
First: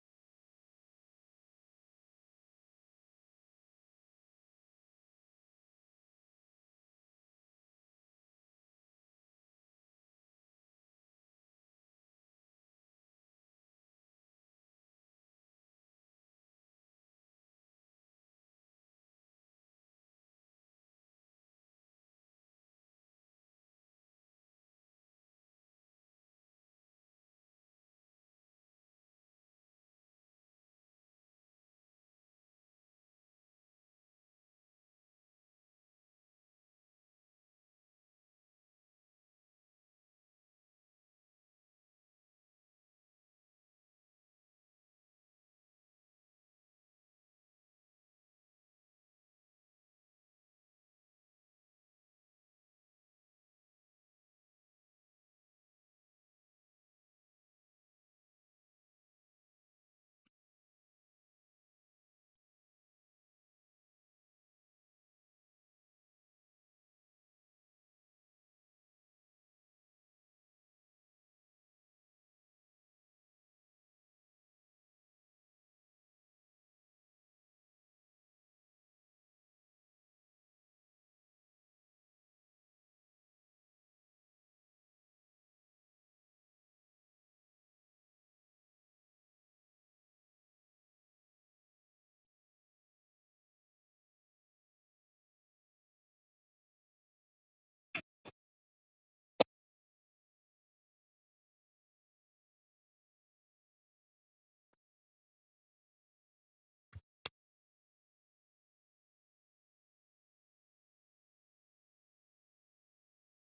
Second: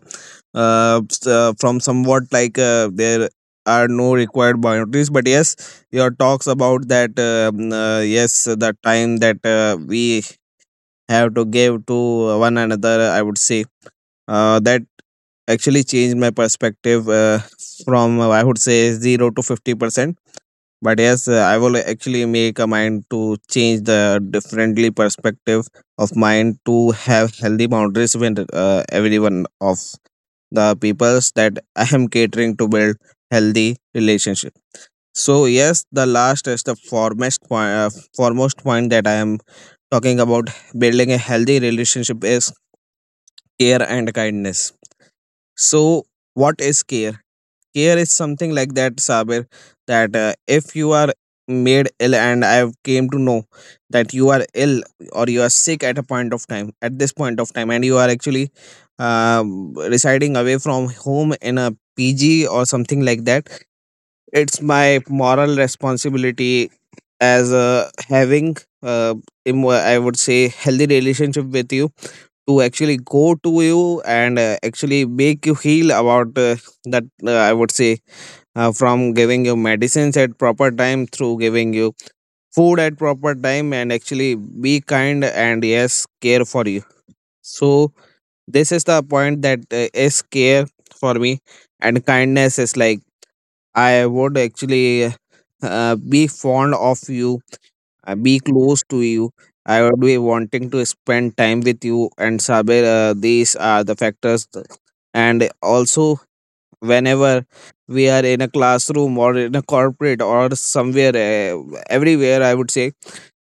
Speaker 2: from somewhat like there are no required boundaries. But yes, your talks about that, yes, the time that we have to give to one another, I would say, that actually changed my perspective, from, I would say, 0 to 50%. But yes, I will actually make a mind to change the differently perspective of mine to have healthy boundaries with everyone of the peoples that I am catering to, build healthy relationship. So yes, the last is the foremost point, that I am talking about, building a healthy relationship, is care and kindness. So, what is care? Care is something like that, Sabir, that if you are made ill and I have came to know that you are ill or you are sick at a point of time, at this point of time, and you are actually residing away from home in a PG or something like that, it's my moral responsibility as having uh, I would say healthy relationship with you, to actually go to you and actually make you heal about that, I would say, from giving you medicines at proper time, through giving you food at proper time, and actually be kind and yes care for you. So this is the point that is care for me. And kindness is like, I would actually be fond of you, be close to you. I would be wanting to spend time with you and Saber. These are the factors, and also whenever we are in a classroom or in a corporate or somewhere, everywhere, I would say.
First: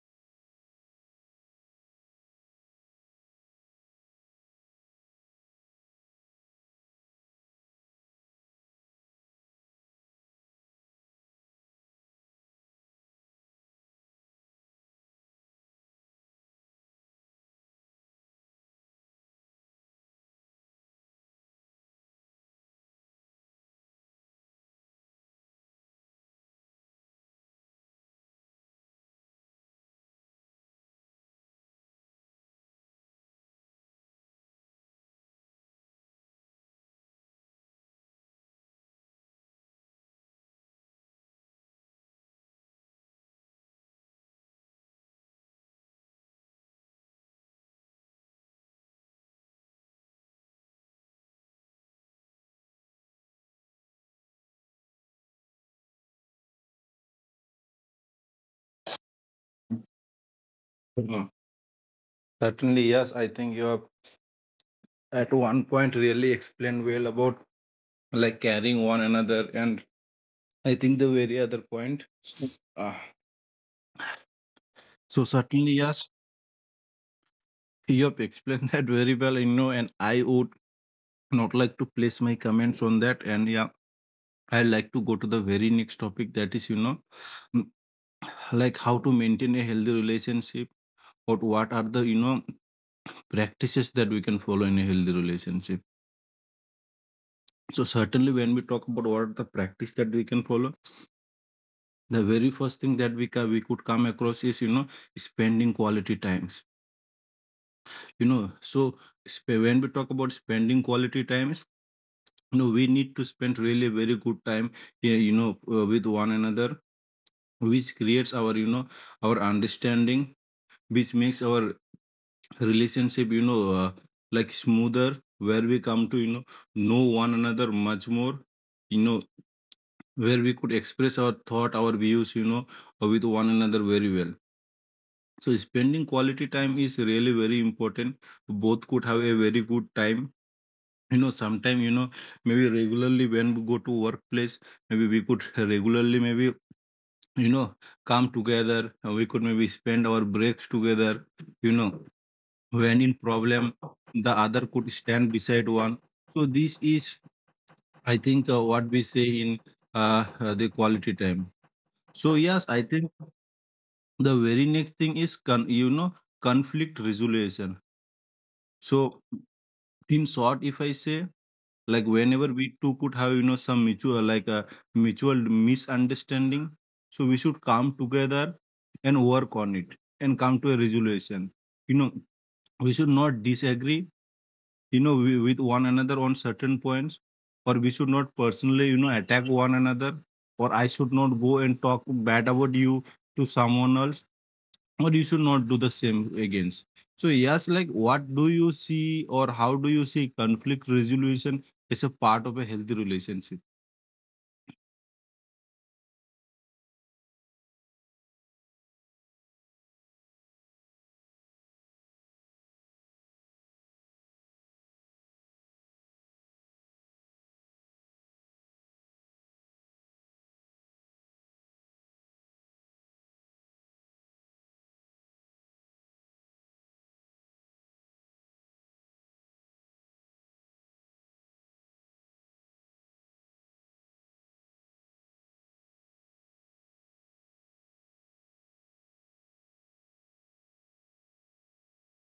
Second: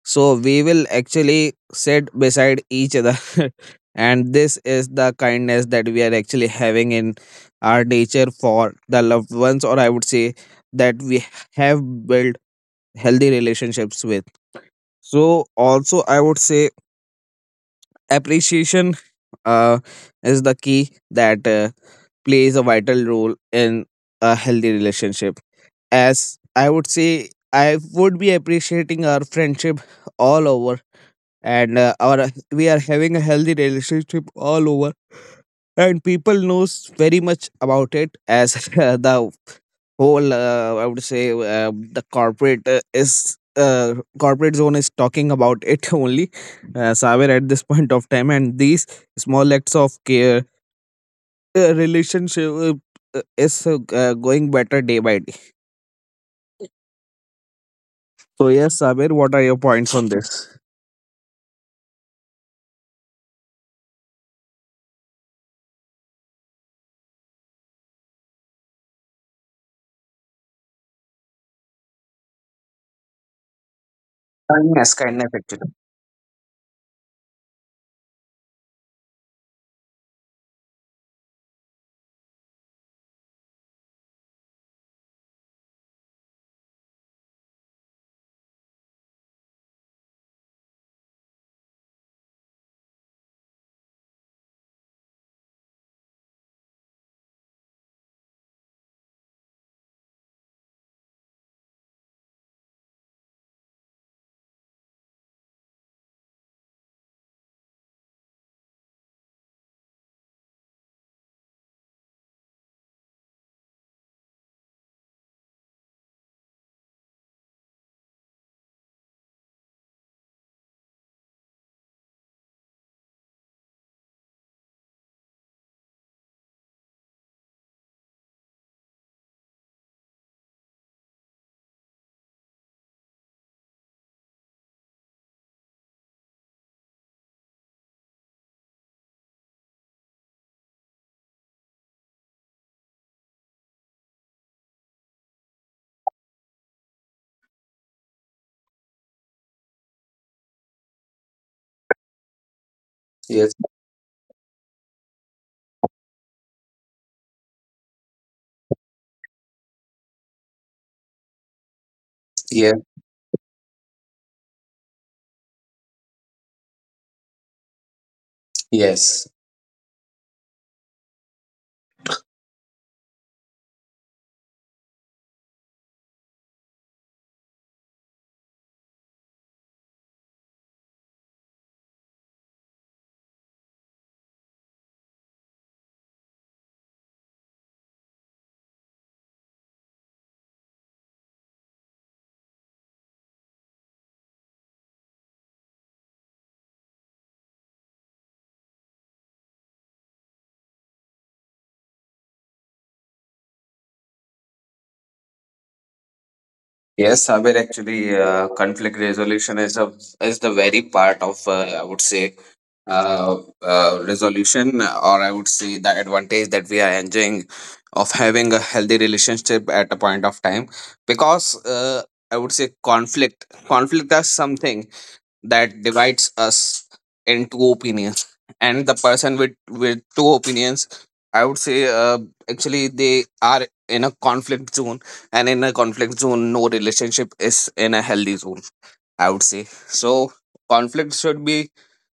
Speaker 2: So we will actually sit beside each other, <laughs> and this is the kindness that we are actually having in our nature for the loved ones, or I would say that we have built healthy relationships with. So also I would say appreciation uh, is the key that plays a vital role in a healthy relationship. As I would say, I would be appreciating our friendship all over, and our we are having a healthy relationship all over, and people knows very much about it, as <laughs> the whole, I would say, the corporate is corporate zone is talking about it, <laughs> only, Saber, at this point of time. And these small acts of care, relationship, is going better day by day. So yes, Sabir, what are your points on this?
Speaker 1: Uh, Certainly, yes, I think you have at one point really explained well about like carrying one another. And I think the very other point, uh,
Speaker 2: Kindness,
Speaker 1: so
Speaker 2: kindness actually.
Speaker 1: certainly, yes, you have explained <laughs> that very well, and I would not like to place my comments on that. And yeah, I like to go to the very next topic, that is, mm, like how to maintain a healthy relationship, or what are the, practices that we can follow in a healthy relationship. So certainly, when we talk about what are the practice that we can follow, the very first thing that we could come across is, spending quality times. So, when we talk about spending quality times, we need to spend really very good time, yeah, with one another, which creates our, our understanding, which makes our relationship, like, smoother, where we come to, know one another much more, you know where we could express our thought, our views, with one another very well. So spending quality time is really very important. Both could have a very good time, sometime, maybe regularly when we go to workplace, maybe we could regularly, maybe, you know come together. We could maybe spend our breaks together, you know when in
Speaker 2: Yes,
Speaker 1: problem, the other could stand beside one. So this is, I think, what we say in, the quality time. So yes, I
Speaker 2: yes,
Speaker 1: think the very next thing is, conflict resolution. So,
Speaker 2: yes.
Speaker 1: in short, if I say, like whenever we two could have, some mutual, like a mutual misunderstanding. So we should come together and work on it and come to a resolution. You know, we should not disagree, with one another on certain points, or we should not personally, attack one another, or I should not go and talk bad about you to someone else, or you should not do the same against. So yes, like, what do you see or how do you see conflict resolution as a part of a healthy relationship?
Speaker 2: Yes, Sabir, actually, conflict resolution is the very part of, I would say, uh, resolution, or I would say the advantage that we are enjoying of having a healthy relationship at a point of time. Because I would say, conflict is something that divides us in two opinions, and the person with two opinions, I would say, actually they are in a conflict zone, and in a conflict zone no relationship is in a healthy zone, I would say. So conflict should be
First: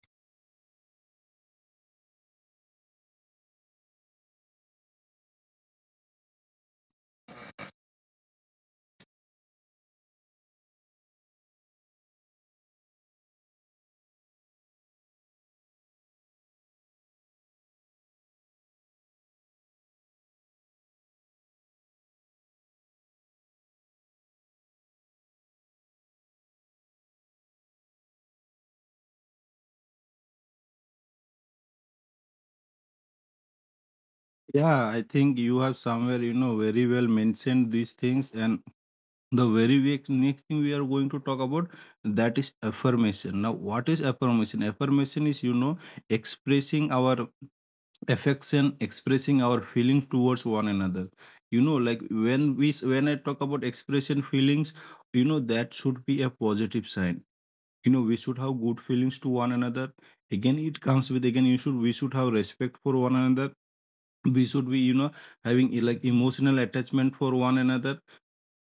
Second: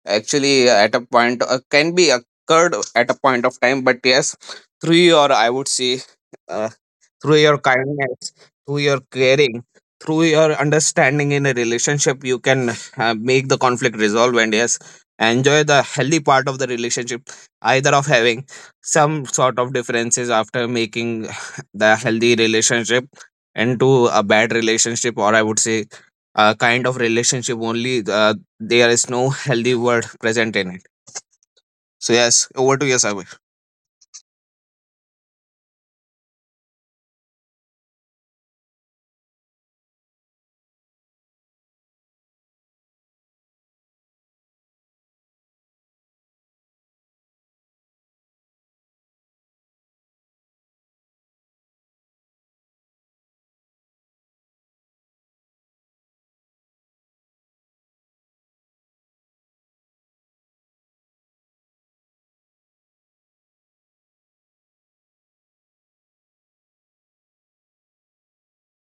Speaker 2: actually at a point, can be occurred at a point of time. But yes, three, or I would say, uh, through your kindness, through your caring, through your understanding in a relationship, you can make the conflict resolve and yes, enjoy the healthy part of the relationship, either of having some sort of differences after making <sighs> the healthy relationship into a bad relationship, or I would say a kind of relationship only. There is no healthy word present in it. So, yes, over to you, Sabir.
Speaker 1: Yeah, I think you have somewhere, very well mentioned these things. And the next thing we are going to talk about, that is affirmation. Now, what is affirmation? Affirmation is, expressing our affection, expressing our feelings towards one another, like, when we when I talk about expression feelings, that should be a positive sign. We should have good feelings to one another. Again, it comes with, again, you should we should have respect for one another. We should be, having, like, emotional attachment for one another.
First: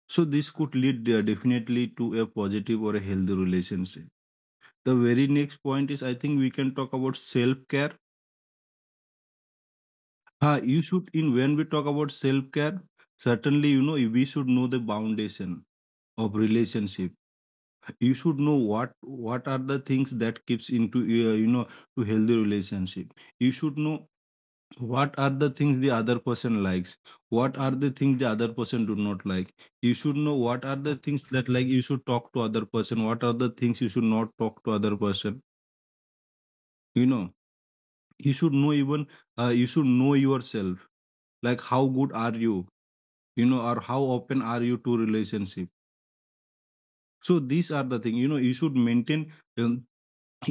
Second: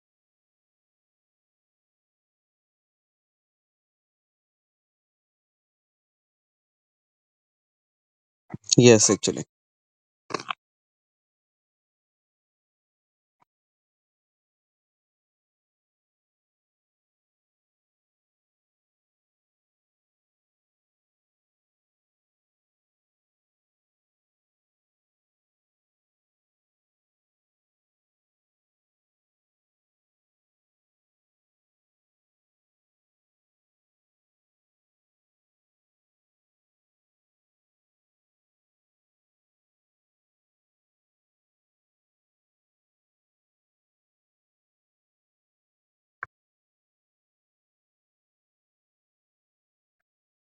Speaker 1: So this could lead, definitely, to a positive or a healthy relationship. The very next point is, I think, we can talk about self care.
Speaker 2: Yes, actually.
Speaker 1: You should in when we talk about self-care, certainly, we should know the foundation of relationship. You should know what are the things that keeps into, to healthy relationship. You should know what are the things the other person likes, what are the things the other person do not like. You should know what are the things that, like, you should talk to other person, what are the things you should not talk to other person. You know you should know, even, you should know yourself, like, how good are you, you know or how open are you to relationship? So these are the thing, you should maintain. um,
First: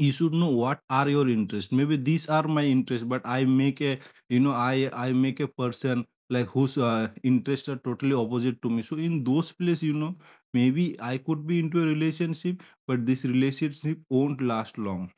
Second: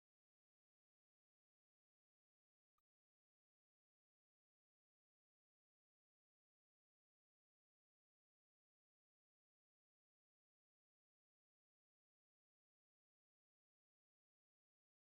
Speaker 1: you should know what are your interests. Maybe these are my interests, but I make a person like whose interests are totally opposite to me. So in those place, maybe I could be into a relationship, but this relationship won't last long,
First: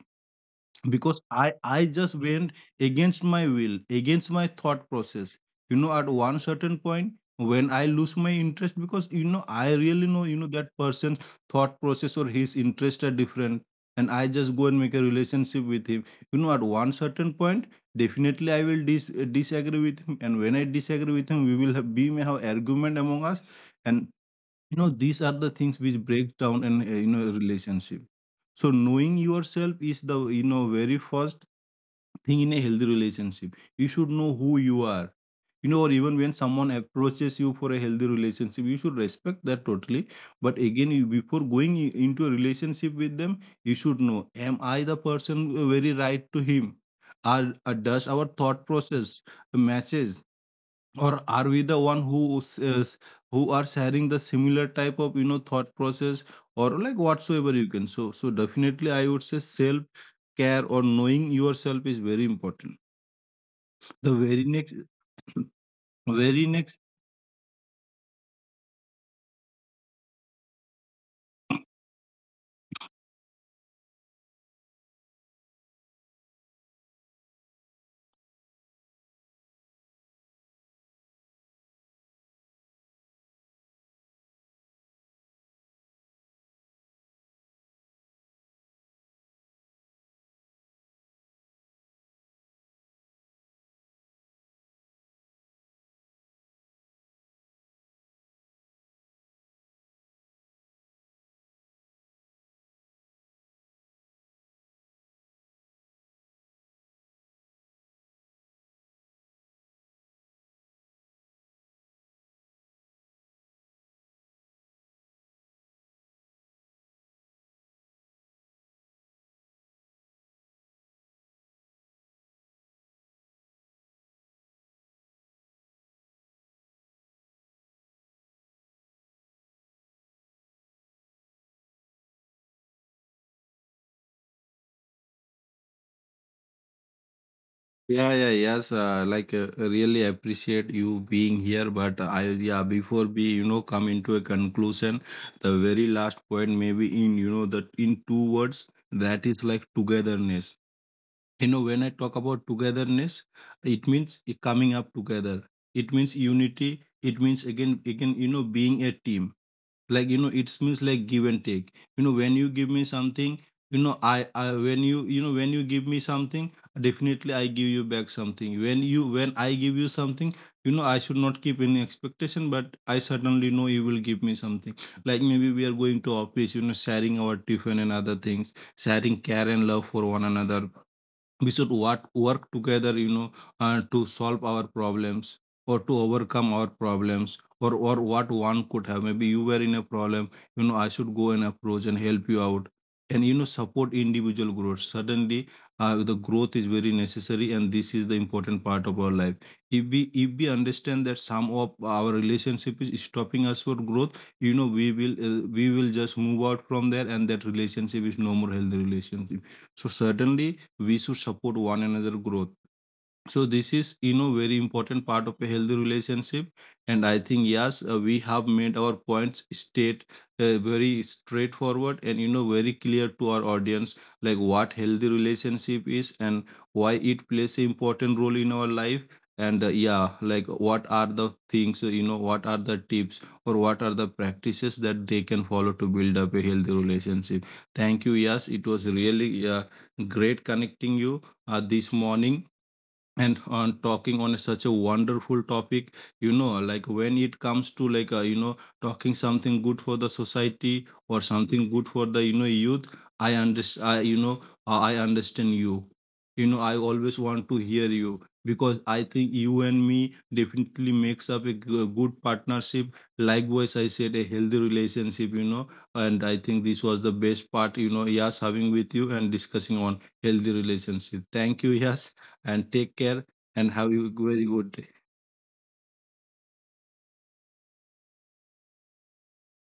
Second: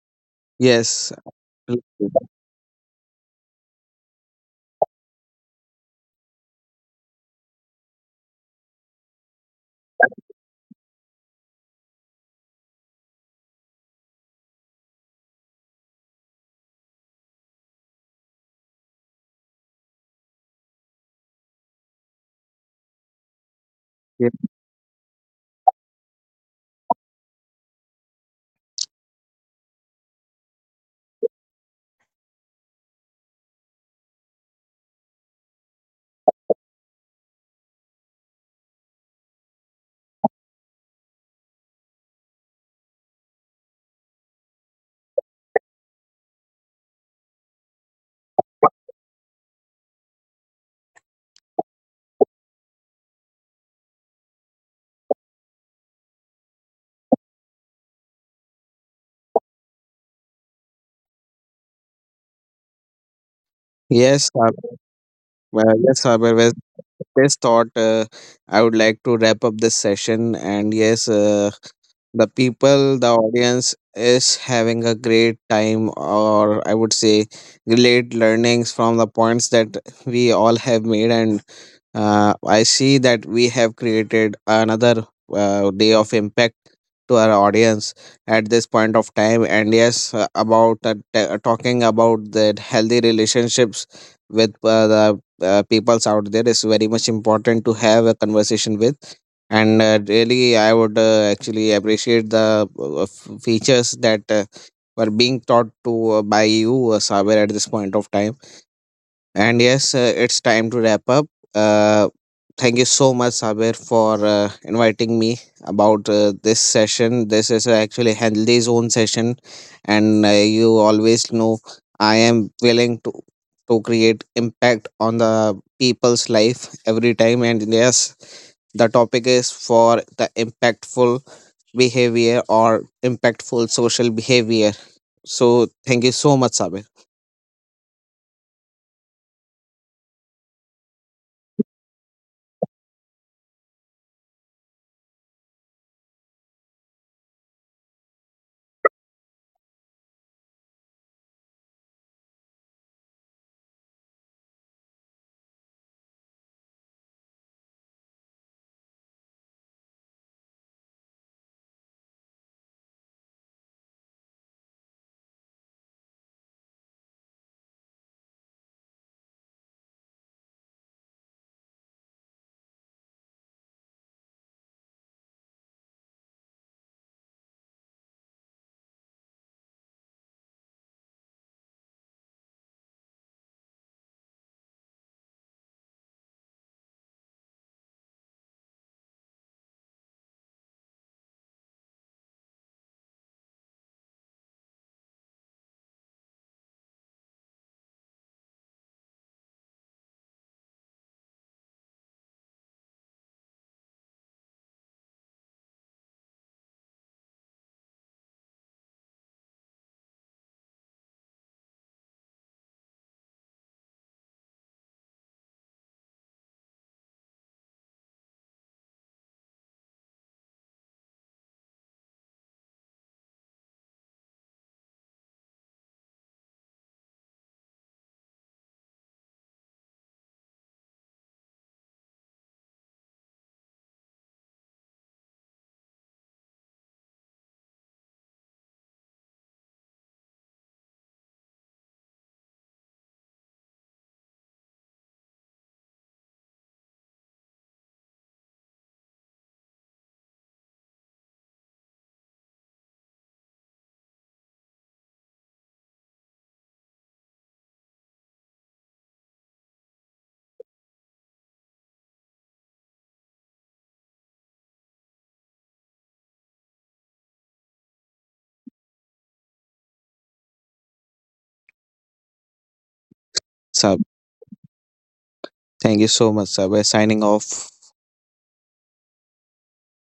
Speaker 2: Yes.
Speaker 1: because I just went against my will, against my thought process. At one certain point, when I lose my interest, because, I really know, that person's thought process or his interest are different, and I just go and make a relationship with him. At one certain point, definitely I will disagree with him. And when I disagree with him, we may have argument among us. And, these are the things which break down an, relationship. So knowing yourself is the, very first thing in a healthy relationship. You should know who you are, or even when someone approaches you for a healthy relationship, you should respect that totally. But again, before into a relationship with them, you should know, am I the person, very right to him? Are Does our thought process matches, or are we the one is who are sharing the similar type of, thought process, or like whatsoever you can? So, definitely, I would say self care or knowing yourself is very important. The
Speaker 2: Yes.
Speaker 1: very next <clears throat>
Speaker 2: Well, yes, however,
Speaker 1: very
Speaker 2: with
Speaker 1: next
Speaker 2: this thought, I would like to wrap up this session. And yes, the people, the audience is having a great time, or I would say, great learnings from the points that we all have made. And I see that we have created another day of impact to our audience at this point of time. And yes, talking about the healthy relationships with the peoples out there is very much important to have a conversation with. And really, I would actually appreciate the features that were being taught to by you, Saber, at this point of time. And yes, it's time to wrap up. Uh, thank you so much, Sabir, for inviting me about this session. This is actually healthy zone session, and you always know I am willing to create impact on the people's life every time. And yes, the topic is for the impactful behavior or impactful social behavior. So thank you so much, Sabir.
Speaker 1: yeah, yeah, yes, like, really appreciate you being here, but I yeah, before we, come into a conclusion, the very last point, maybe in, that, in two words, that is, like, togetherness. When I talk about togetherness, it means coming up together. It means unity. It means, again, being a team. Like, it means, like, give and take. When you give me something, you know I when you know when you give me something, definitely I give you back something. When you when I give you something, I should not keep any expectation, but I certainly know you will give me something. Like, maybe we are going to office, sharing our tiffin and other things, sharing care and love for one another. We should work together, to solve our problems, or to overcome our problems, or, what one could have, maybe you were in a problem. I should go and approach and help you out. And, support individual growth. Suddenly, the growth is very necessary, and this is the important part of our life. If we understand that some of our relationship is stopping us for growth, we will just move out from there, and that relationship is no more healthy relationship. So certainly we should support one another growth. So this is, very important part of a healthy relationship. And I think, yes, we have made our points state, very straightforward, and, very clear to our audience, like what healthy relationship is and why it plays an important role in our life. And, yeah, like, what are the things, what are the tips or what are the practices that they can follow to build up a healthy relationship. Thank you. Yes, it was really, great connecting you, this morning, and on talking on such a wonderful topic. Like, when it comes to, like, talking something good for the society or something good for the, youth, i understand i you know I understand you. You know I always want to hear you, because I think you and me definitely makes up a good partnership, likewise I said, a healthy relationship. And I think this was the best part, yes, having with you and discussing on healthy relationship. Thank you, yes. And take care, and have
Speaker 2: Sab,
Speaker 1: a very good day.
Speaker 2: thank you so much, Sabir. Signing off.